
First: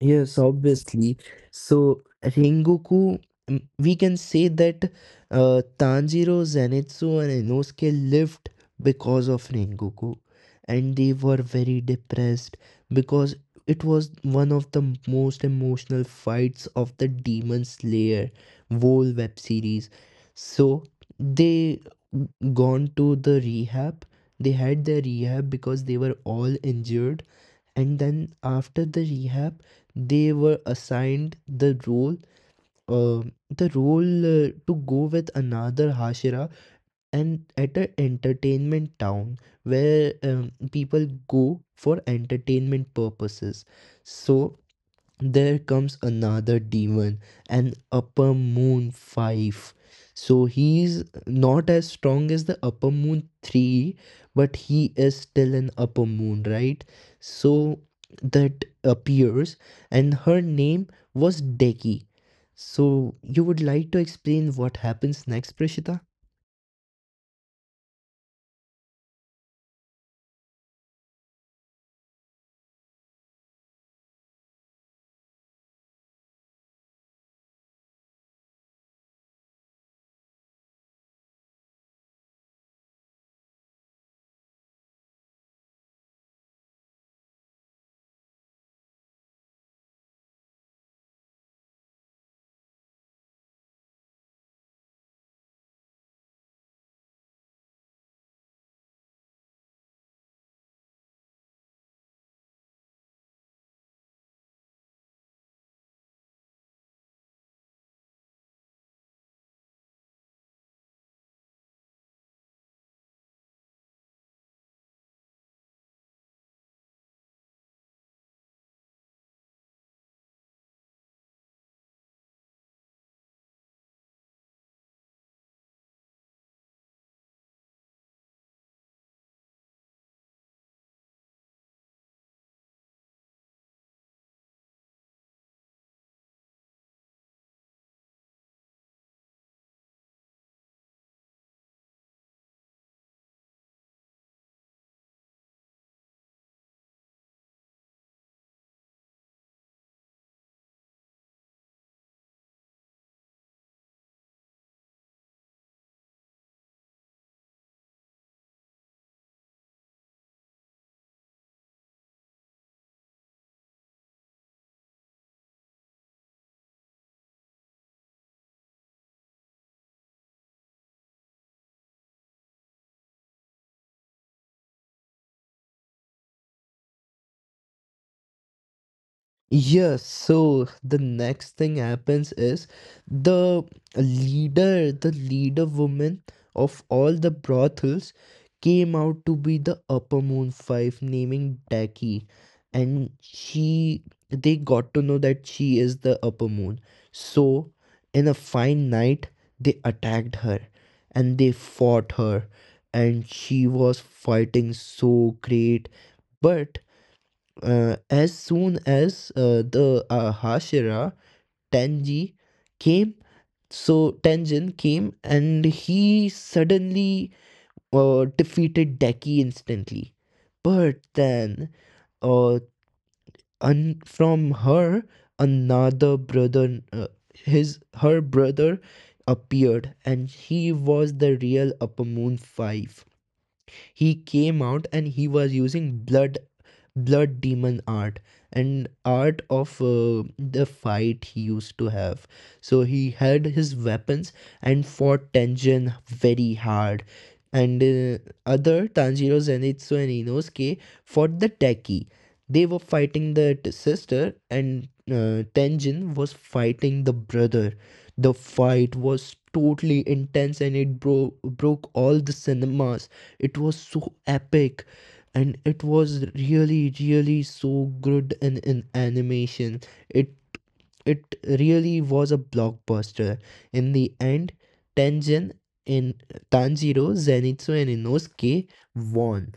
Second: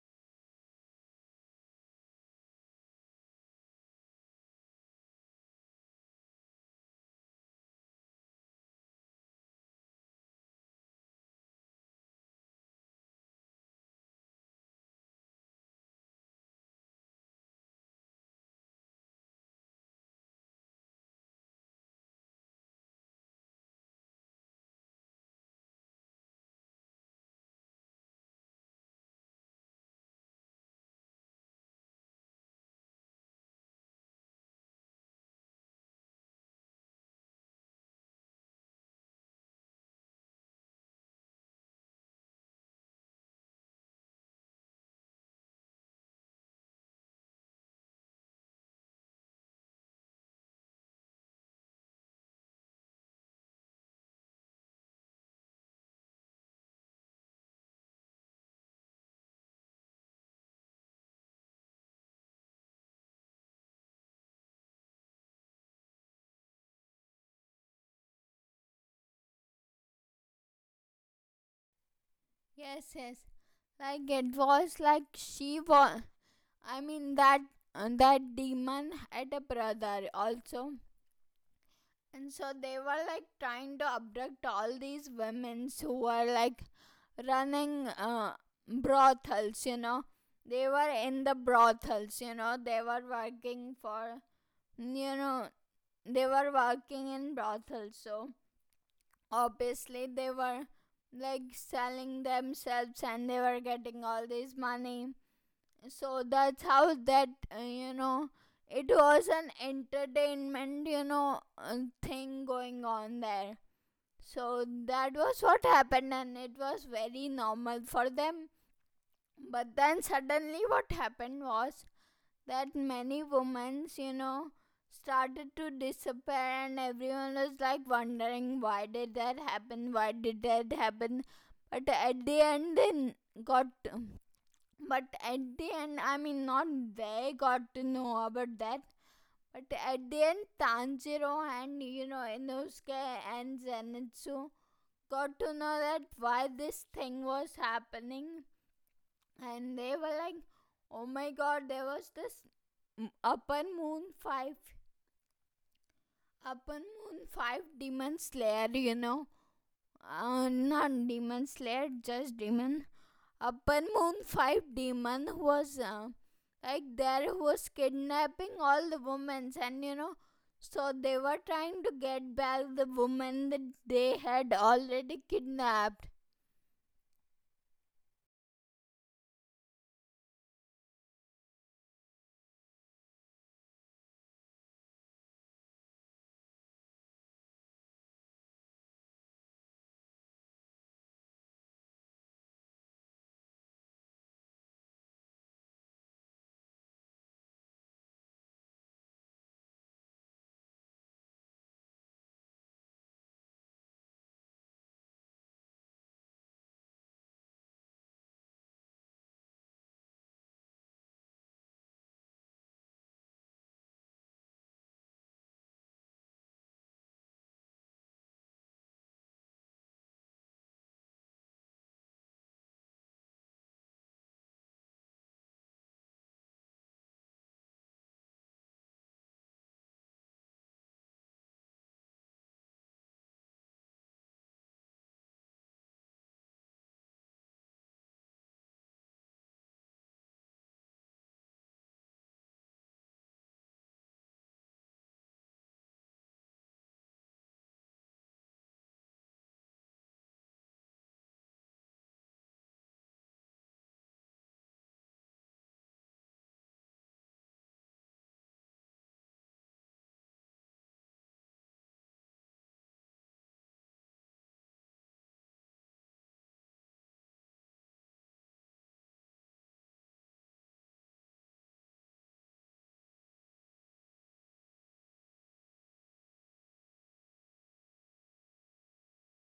B: Yes, obviously. So, Rengoku, we can say that Tanjiro, Zenitsu, and Inosuke lived because of Rengoku, and they were very depressed because it was one of the most emotional fights of the Demon Slayer whole web series. So, they gone to the rehab. They had their rehab because they were all injured, and then after the rehab they were assigned the role, uh, to go with another hashira, and at an entertainment town where people go for entertainment purposes. So there comes another demon, an upper moon 5. So he's not as strong as the upper moon 3, but he is still an upper moon, right? So that appears, and her name was Deki. So you would like to explain what happens next, Prishita?
A: Yes, yes. Like it was like she was. I mean that that demon had a brother also, and so they were like trying to abduct all these women who were like running brothels. You know, they were in the brothels. You know, they were working for, you know, they were working in brothels. So obviously they were like selling themselves and they were getting all this money. So that's how that, uh, it was an entertainment, uh, thing going on there. So that was what happened and it was very normal for them. But then suddenly what happened was that many women, you know, started to disappear and everyone was like wondering, why did that happen, why did that happen? But at the end they got, but at the end, I mean, not, they got to know about that. But at the end Tanjiro and, you know, Inosuke and Zenitsu got to know that why this thing was happening. And they were like, oh my god, there was this upper moon 5, upper moon 5 demon slayer you know not demon slayer just demon. Upper Moon 5 demon was like there was kidnapping all the women, and you know, so they were trying to get back the women that they had already kidnapped.
B: Yes, so the next thing happens is the the leader woman of all the brothels came out to be the upper moon five, naming Daki. And she, they got to know that she is the upper moon. So, in a fine night, they attacked her and they fought her. And she was fighting so great. But as soon as the Hashira Tenji came, so Tenjin came and he suddenly defeated Deki instantly. But then, uh, from her, another brother, his her brother appeared, and he was the real Upper Moon Five. He came out and he was using blood demon art and art of the fight he used to have. So he had his weapons and fought Tenjin very hard. And other Tanjiro, Zenitsu, and Inosuke fought the Teki. They were fighting the sister, and Tenjin was fighting the brother. The fight was totally intense, and it broke all the cinemas. It was so epic, and it was really so good in animation. It it really was a blockbuster. In the end, Tengen in Tanjiro, Zenitsu, and Inosuke won.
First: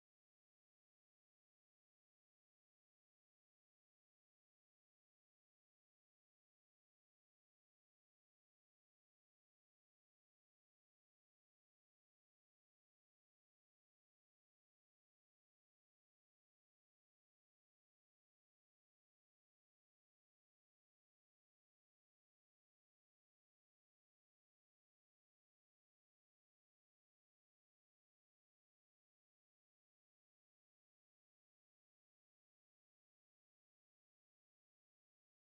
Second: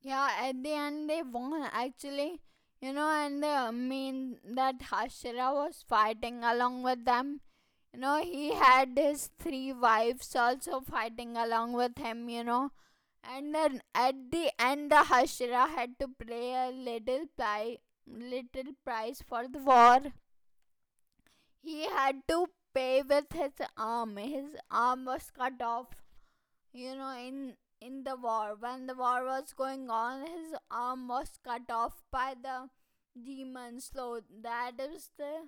A: Yeah, at the end they won actually. You know, and the I mean that Hashira was fighting along with them. You know, he had his three wives also fighting along with him, you know. And then at the end, the Hashira had to pay a little, little price for the war. He had to pay with his arm. His arm was cut off, you know, in the war. When the war was going on, his arm was cut off by the demons. So that is the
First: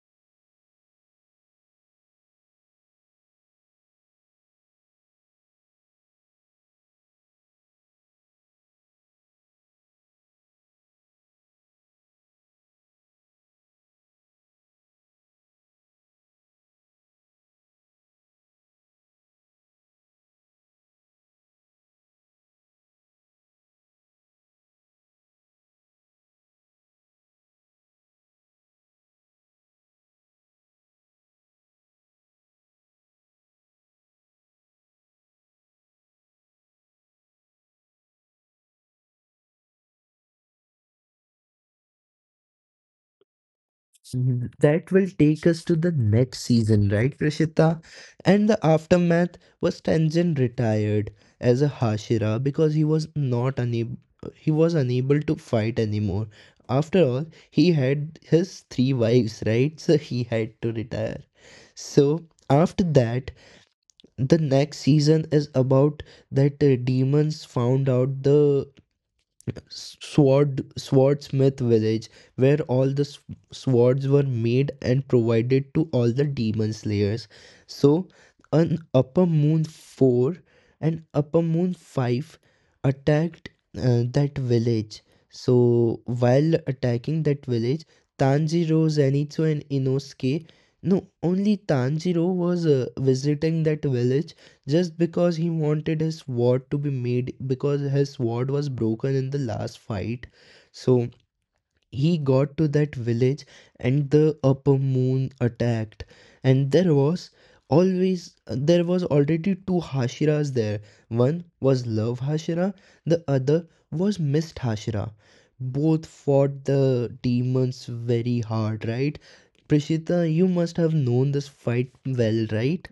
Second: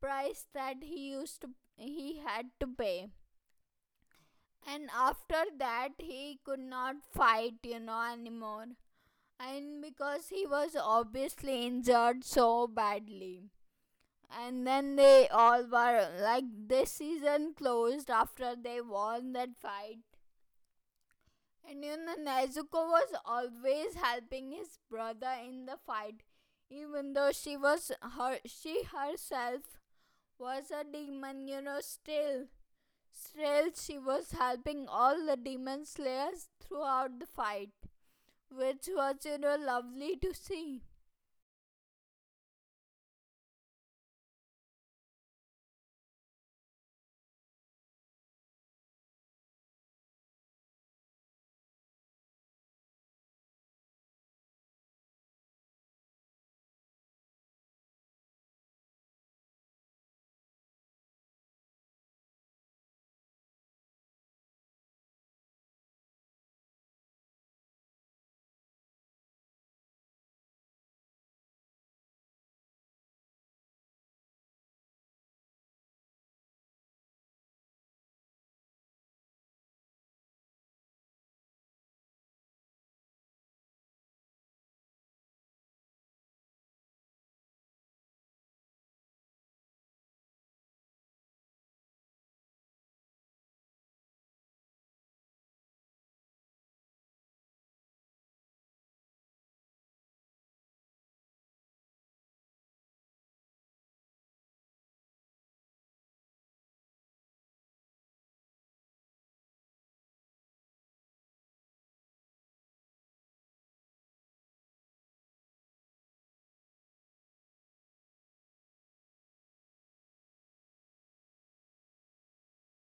A: price that he had to pay, and after that he could not fight, you know, anymore, and because he was obviously injured so badly. And then they all were like this season closed after they won that fight. And you know Nezuko was always helping his brother in the fight, even though she was, her she herself was a demon, you know. Still, still, she was helping all the demon slayers throughout the fight, which was, you know, lovely to see.
B: Mhm. That will take us to the next season, right, Prashita? And the aftermath was Tenzin retired as a Hashira because he was not unable he was unable to fight anymore. After all, he had his three wives, right? So he had to retire. So after that, the next season is about that demons found out the sword swordsmith village where all the swords were made and provided to all the demon slayers. So an upper moon 4 and upper moon 5 attacked that village. So while attacking that village, tanjiro zenitsu and inosuke no only Tanjiro was visiting that village, just because he wanted his sword to be made because his sword was broken in the last fight. So he got to that village, and the upper moon attacked. And always there was already two hashiras there. One was Love Hashira, the other was Mist Hashira. Both fought the demons very hard, right? Prishita, you must have known this fight well, right?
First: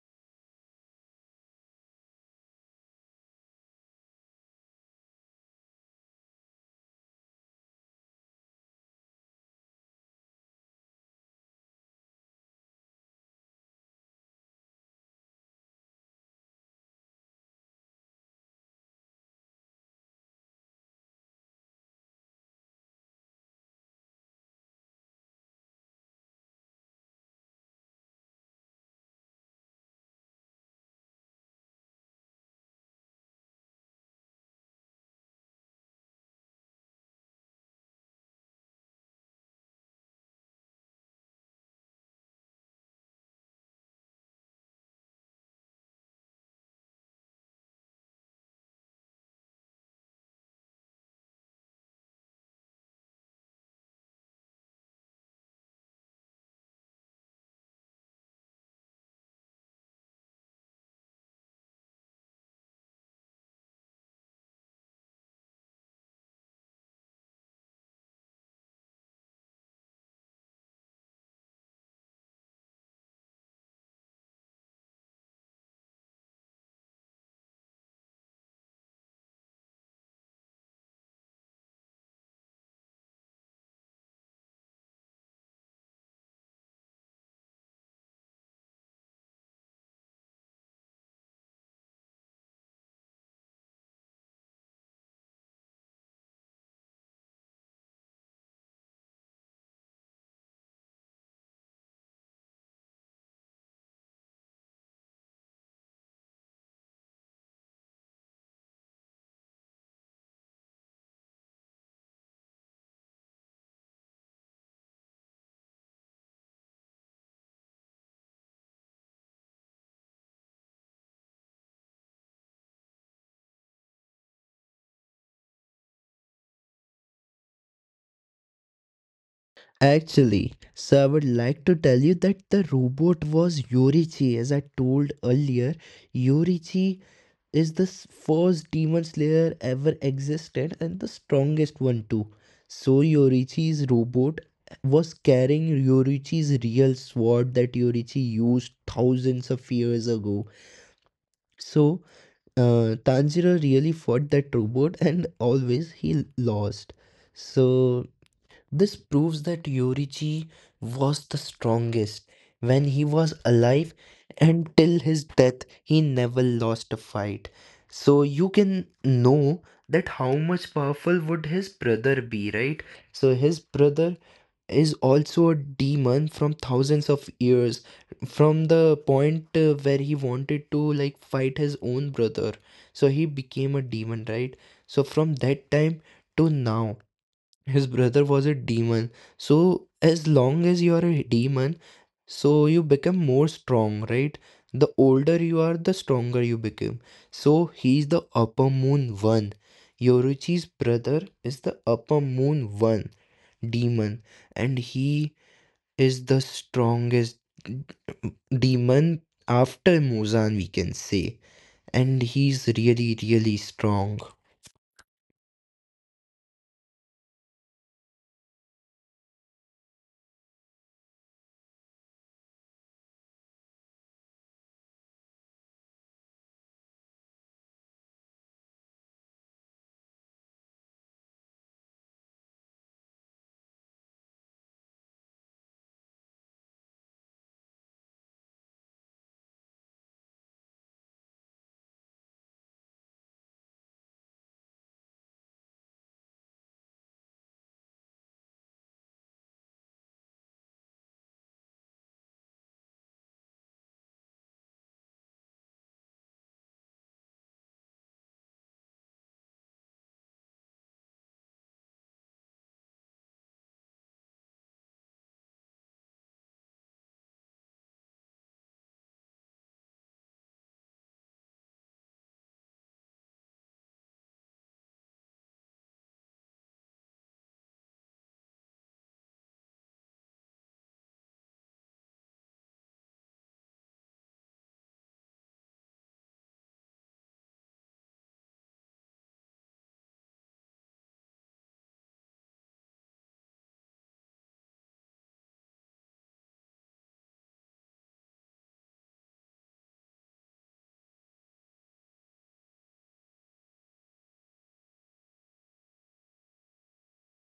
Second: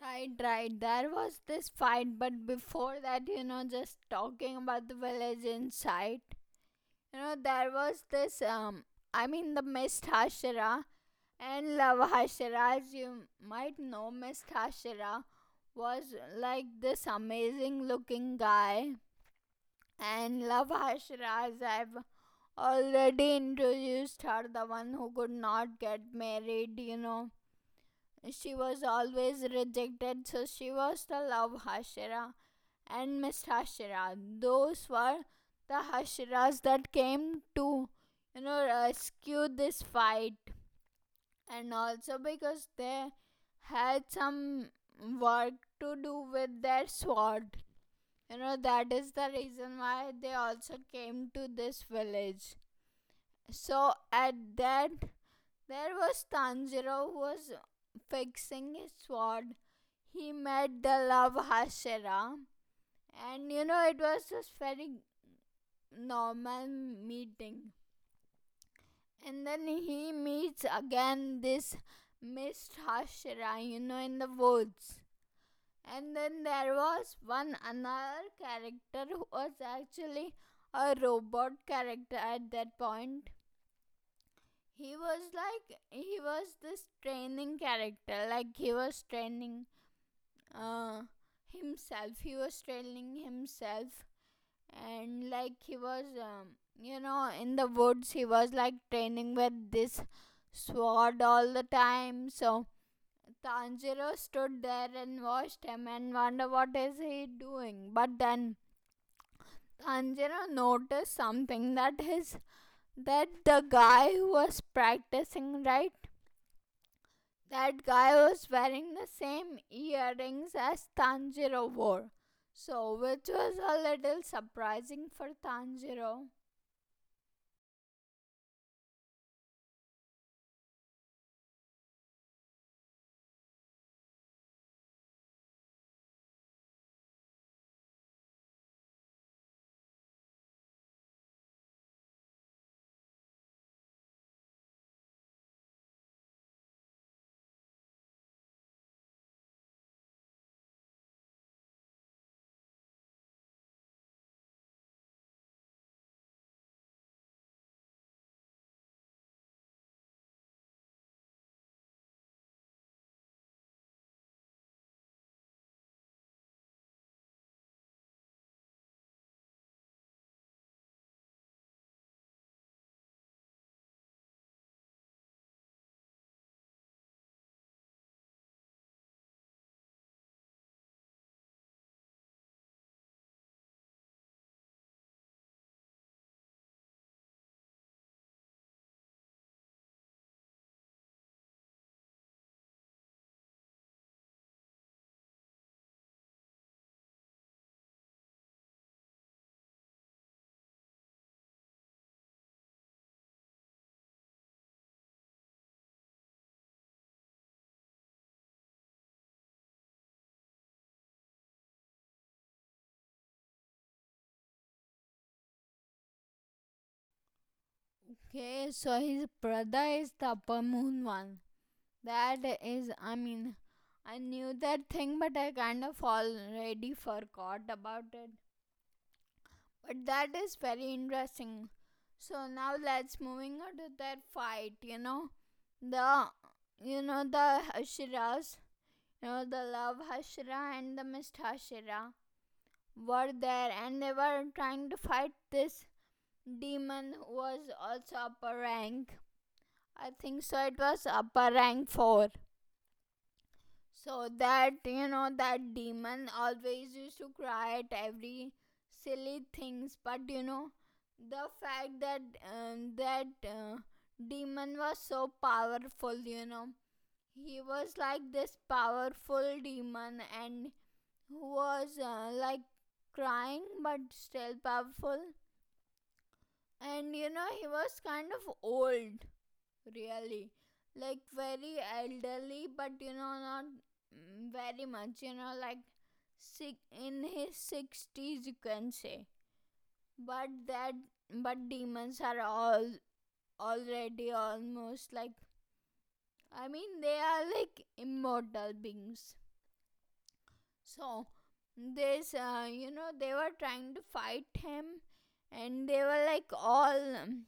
A: Right, right. There was this fight, but before that, you know, just talking about the village inside, you know, there was this, I mean, the Miss Hashira and Love Hashira, as you might know, Miss Hashira was like this amazing looking guy, and Love Hashira, as I've already introduced her, the one who could not get married, you know. She was always rejected, so she was the love Hashira and Miss Hashira. Those were the Hashiras that came to, you know, rescue this fight. And also because they had some work to do with their sword. You know, that is the reason why they also came to this village. So, at that there was Tanjiro who was fixing his sword. He met the love Hashira, and you know it was just very normal meeting. And then he meets again this Miss Hashira, you know, in the woods. And then there was one another character who was actually a robot character at that point. He was like, he was this training character, like he was training uh, himself. He was trailing himself, and like he was, you know, in the woods, he was like training with this sword all the time. So Tanjiro stood there and watched him and wonder what is he doing. But then Tanjiro noticed something that his that the guy who was practicing, right, that guy was wearing the same earrings as Tanjiro wore. So, which was a little surprising for Tanjiro.
B: Actually, so I would like to tell you that the robot was Yorichi. As I told earlier, Yorichi is the first demon slayer ever existed and the strongest one too. So Yorichi's robot was carrying Yorichi's real sword that Yorichi used thousands of years ago. So Tanjiro really fought that robot, and always he lost. So this proves that Yorichi was the strongest when he was alive, and till his death he never lost a fight. So you can know that how much powerful would his brother be, right? So his brother is also a demon from thousands of years, from the point where he wanted to like fight his own brother. So he became a demon, right? So from that time to now his brother was a demon. So, as long as you are a demon, so you become more strong, right? The older you are, the stronger you become. So, he's the upper moon one. Yoruchi's brother is the upper moon one demon, and he is the strongest demon after Muzan, we can say. And he's really, really strong.
A: Okay, so his brother is the upper moon one. That is, I mean, I knew that thing, but I kind of already forgot about it. But that is very interesting. So now let's moving on to that fight, you know. The You know the Hashiras, you know the love Hashira and the Mist Hashira were there and they were trying to fight this demon who was also upper rank. I think so it was upper rank four. So that you know that demon always used to cry at every silly things, but you know the fact that um, that uh, demon was so powerful, you know, he was like this powerful demon and who was like crying but still powerful, and you know he was kind of old, really, like very elderly, but you know not, very much, you know, like sick, in his 60s you can say. But that, but demons are all already almost like, I mean, they are like immortal beings. So this, they were trying to fight him. And they were like all,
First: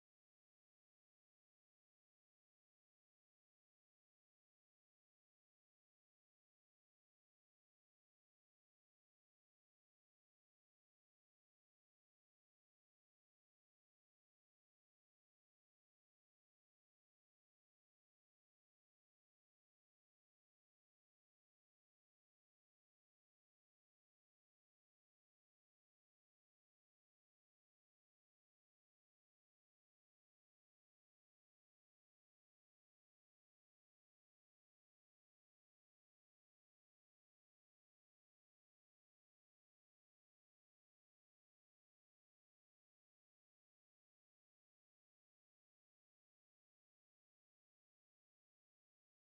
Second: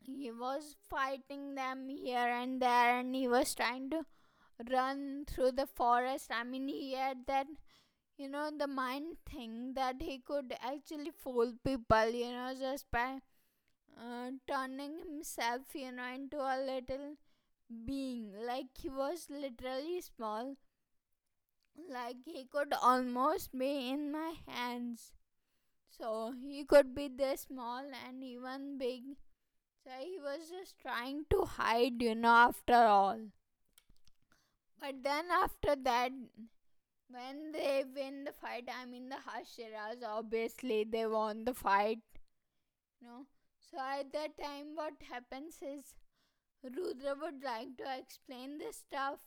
A: he was fighting them here and there and he was trying to run through the forest. I mean, he had that, you know, the mind thing that he could actually fool people, you know, just by turning himself, you know, into a little being. Like, he was literally small, like, he could almost be in my hands. So, he could be this small and even big. So, he was just trying to hide, you know, after all. But then after that, when they win the fight, I mean the Hashiras, obviously they won the fight. No. So at that time what happens is Rudra would like to explain this stuff.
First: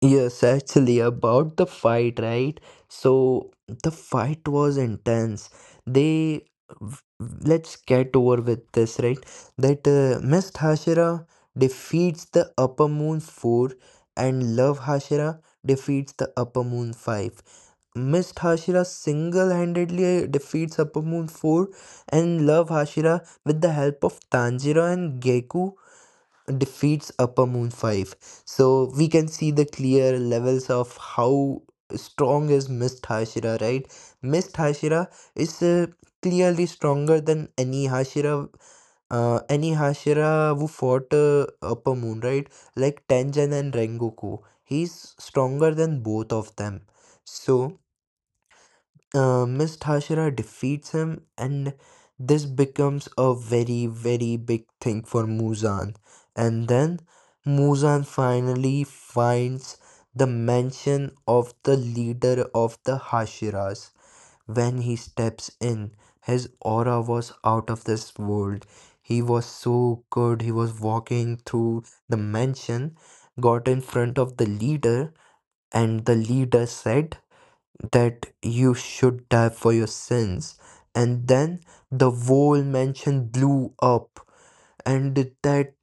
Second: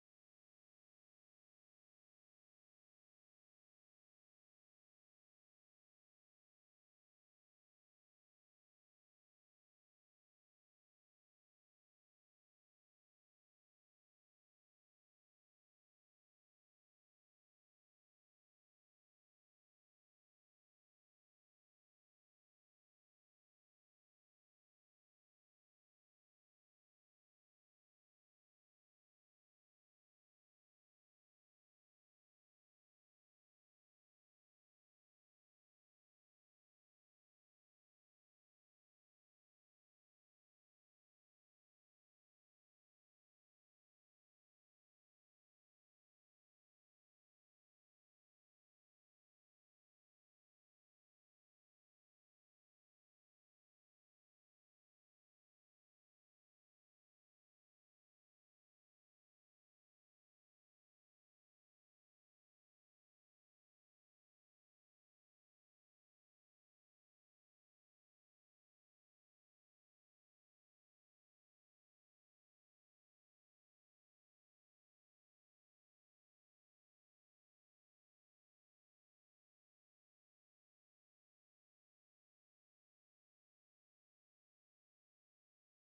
B: Yes, actually, about the fight, right? So the fight was intense. They v- let's get over with this, right? That Miss Hashira defeats the Upper Moon 4, and Love Hashira defeats the Upper Moon 5. Miss Hashira single-handedly defeats Upper Moon 4, and Love Hashira, with the help of Tanjiro and Geku, defeats Upper Moon 5. So we can see the clear levels of how strong is Miss Hashira, right? Miss Hashira is clearly stronger than any Hashira who fought Upper Moon, right? Like Tenjin and Rengoku. He's stronger than both of them. So Miss Tashira defeats him, and this becomes a very, very big thing for Muzan. And then Muzan finally finds the mansion of the leader of the Hashiras. When he steps in, his aura was out of this world. He was so good. He was walking through the mansion, got in front of the leader, and the leader said that you should die for your sins. And then the whole mansion blew up, and that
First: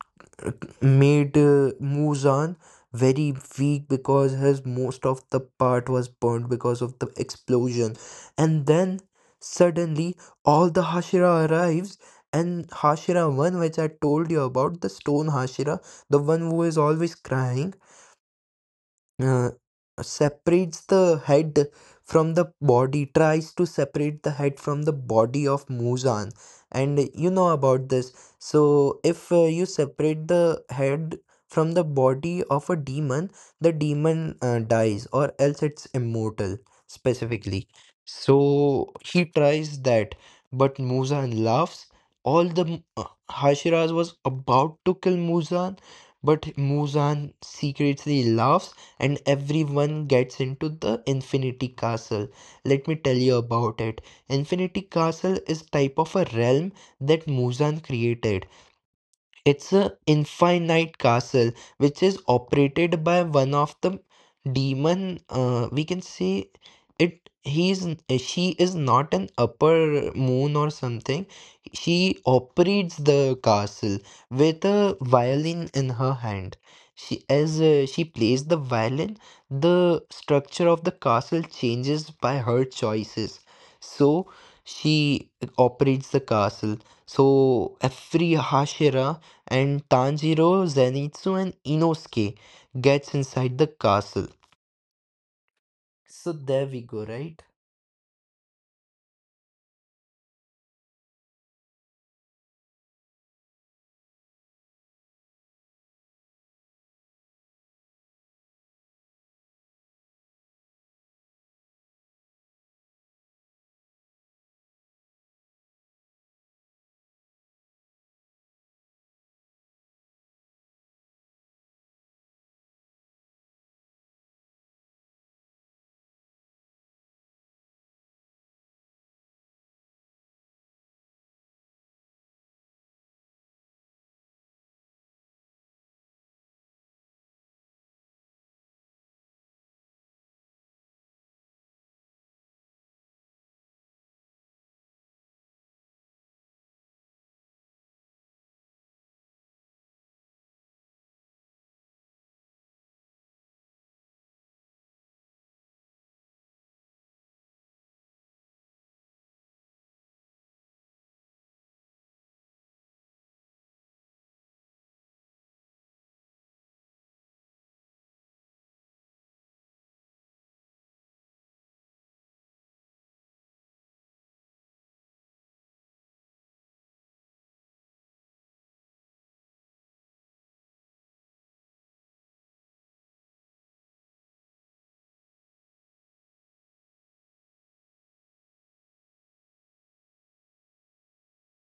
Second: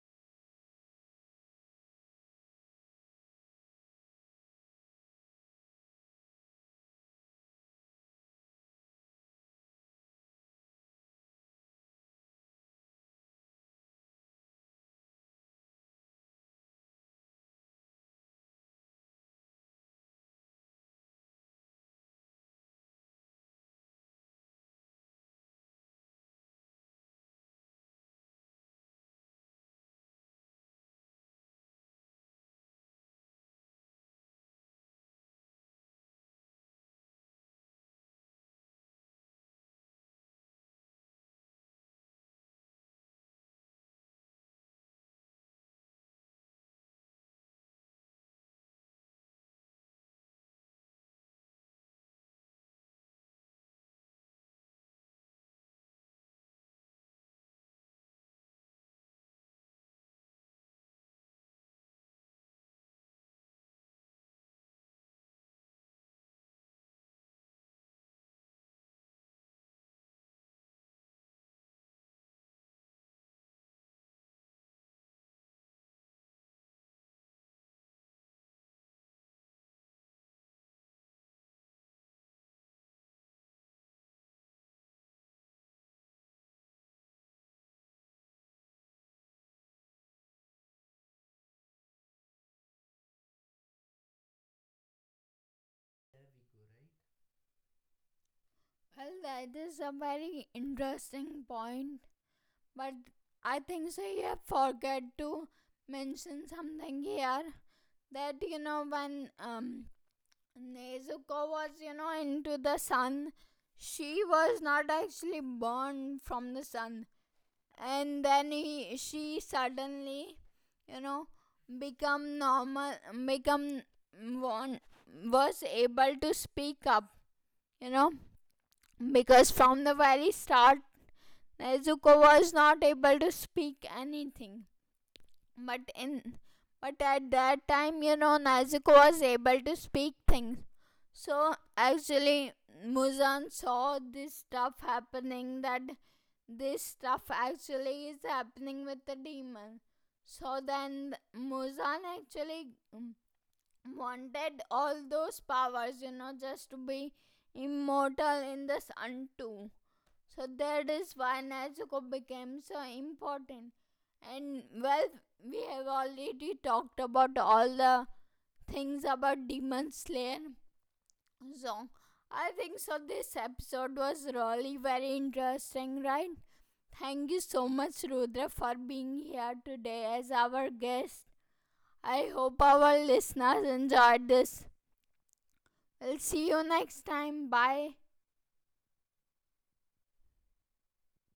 B: made Muzan very weak because his most of the part was burned because of the explosion. And then suddenly all the Hashira arrives, and Hashira 1, which I told you about, the stone Hashira, the one who is always crying, uh, separates the head from the body, tries to separate the head from the body of Muzan. And you know about this. So, if you separate the head from the body of a demon, the demon dies, or else it's immortal, specifically. So, he tries that, but Muzan laughs. All the Hashiraz was about to kill Muzan, but Muzan secretly laughs, and everyone gets into the Infinity Castle. Let me tell you about it. Infinity Castle is type of a realm that Muzan created. It's a infinite castle which is operated by one of the demon. We can say it. He's She is not an upper moon or something. She operates the castle with a violin in her hand. She as she plays the violin, the structure of the castle changes by her choices. So she operates the castle. So every Hashira and Tanjiro, Zenitsu, and Inosuke gets inside the castle. So there we go, right?
A: Well that is a very interesting point. But I think so you have forget to mention something here. That you know when Nezuko was, you know, into the sun. She was not actually born from the sun. And then she suddenly, you know, become normal, become one, was able to speak up, you know, because from the very start Nezuko was not able to speak anything, but in, but at that time, you know, Nezuko was able to speak things. So actually, Muzan saw this stuff happening, that this stuff actually is happening with the demon. So then Muzan actually, mm, wanted all those powers, you know, just to be immortal in the sun too. So that is why Nezuko became so important. And well, we have already talked about all the things about Demon Slayer song. I think so. This episode was really very interesting, right? Thank you so much, Rudra, for being here today as our guest. I hope our listeners enjoyed this. I'll see you next time. Bye.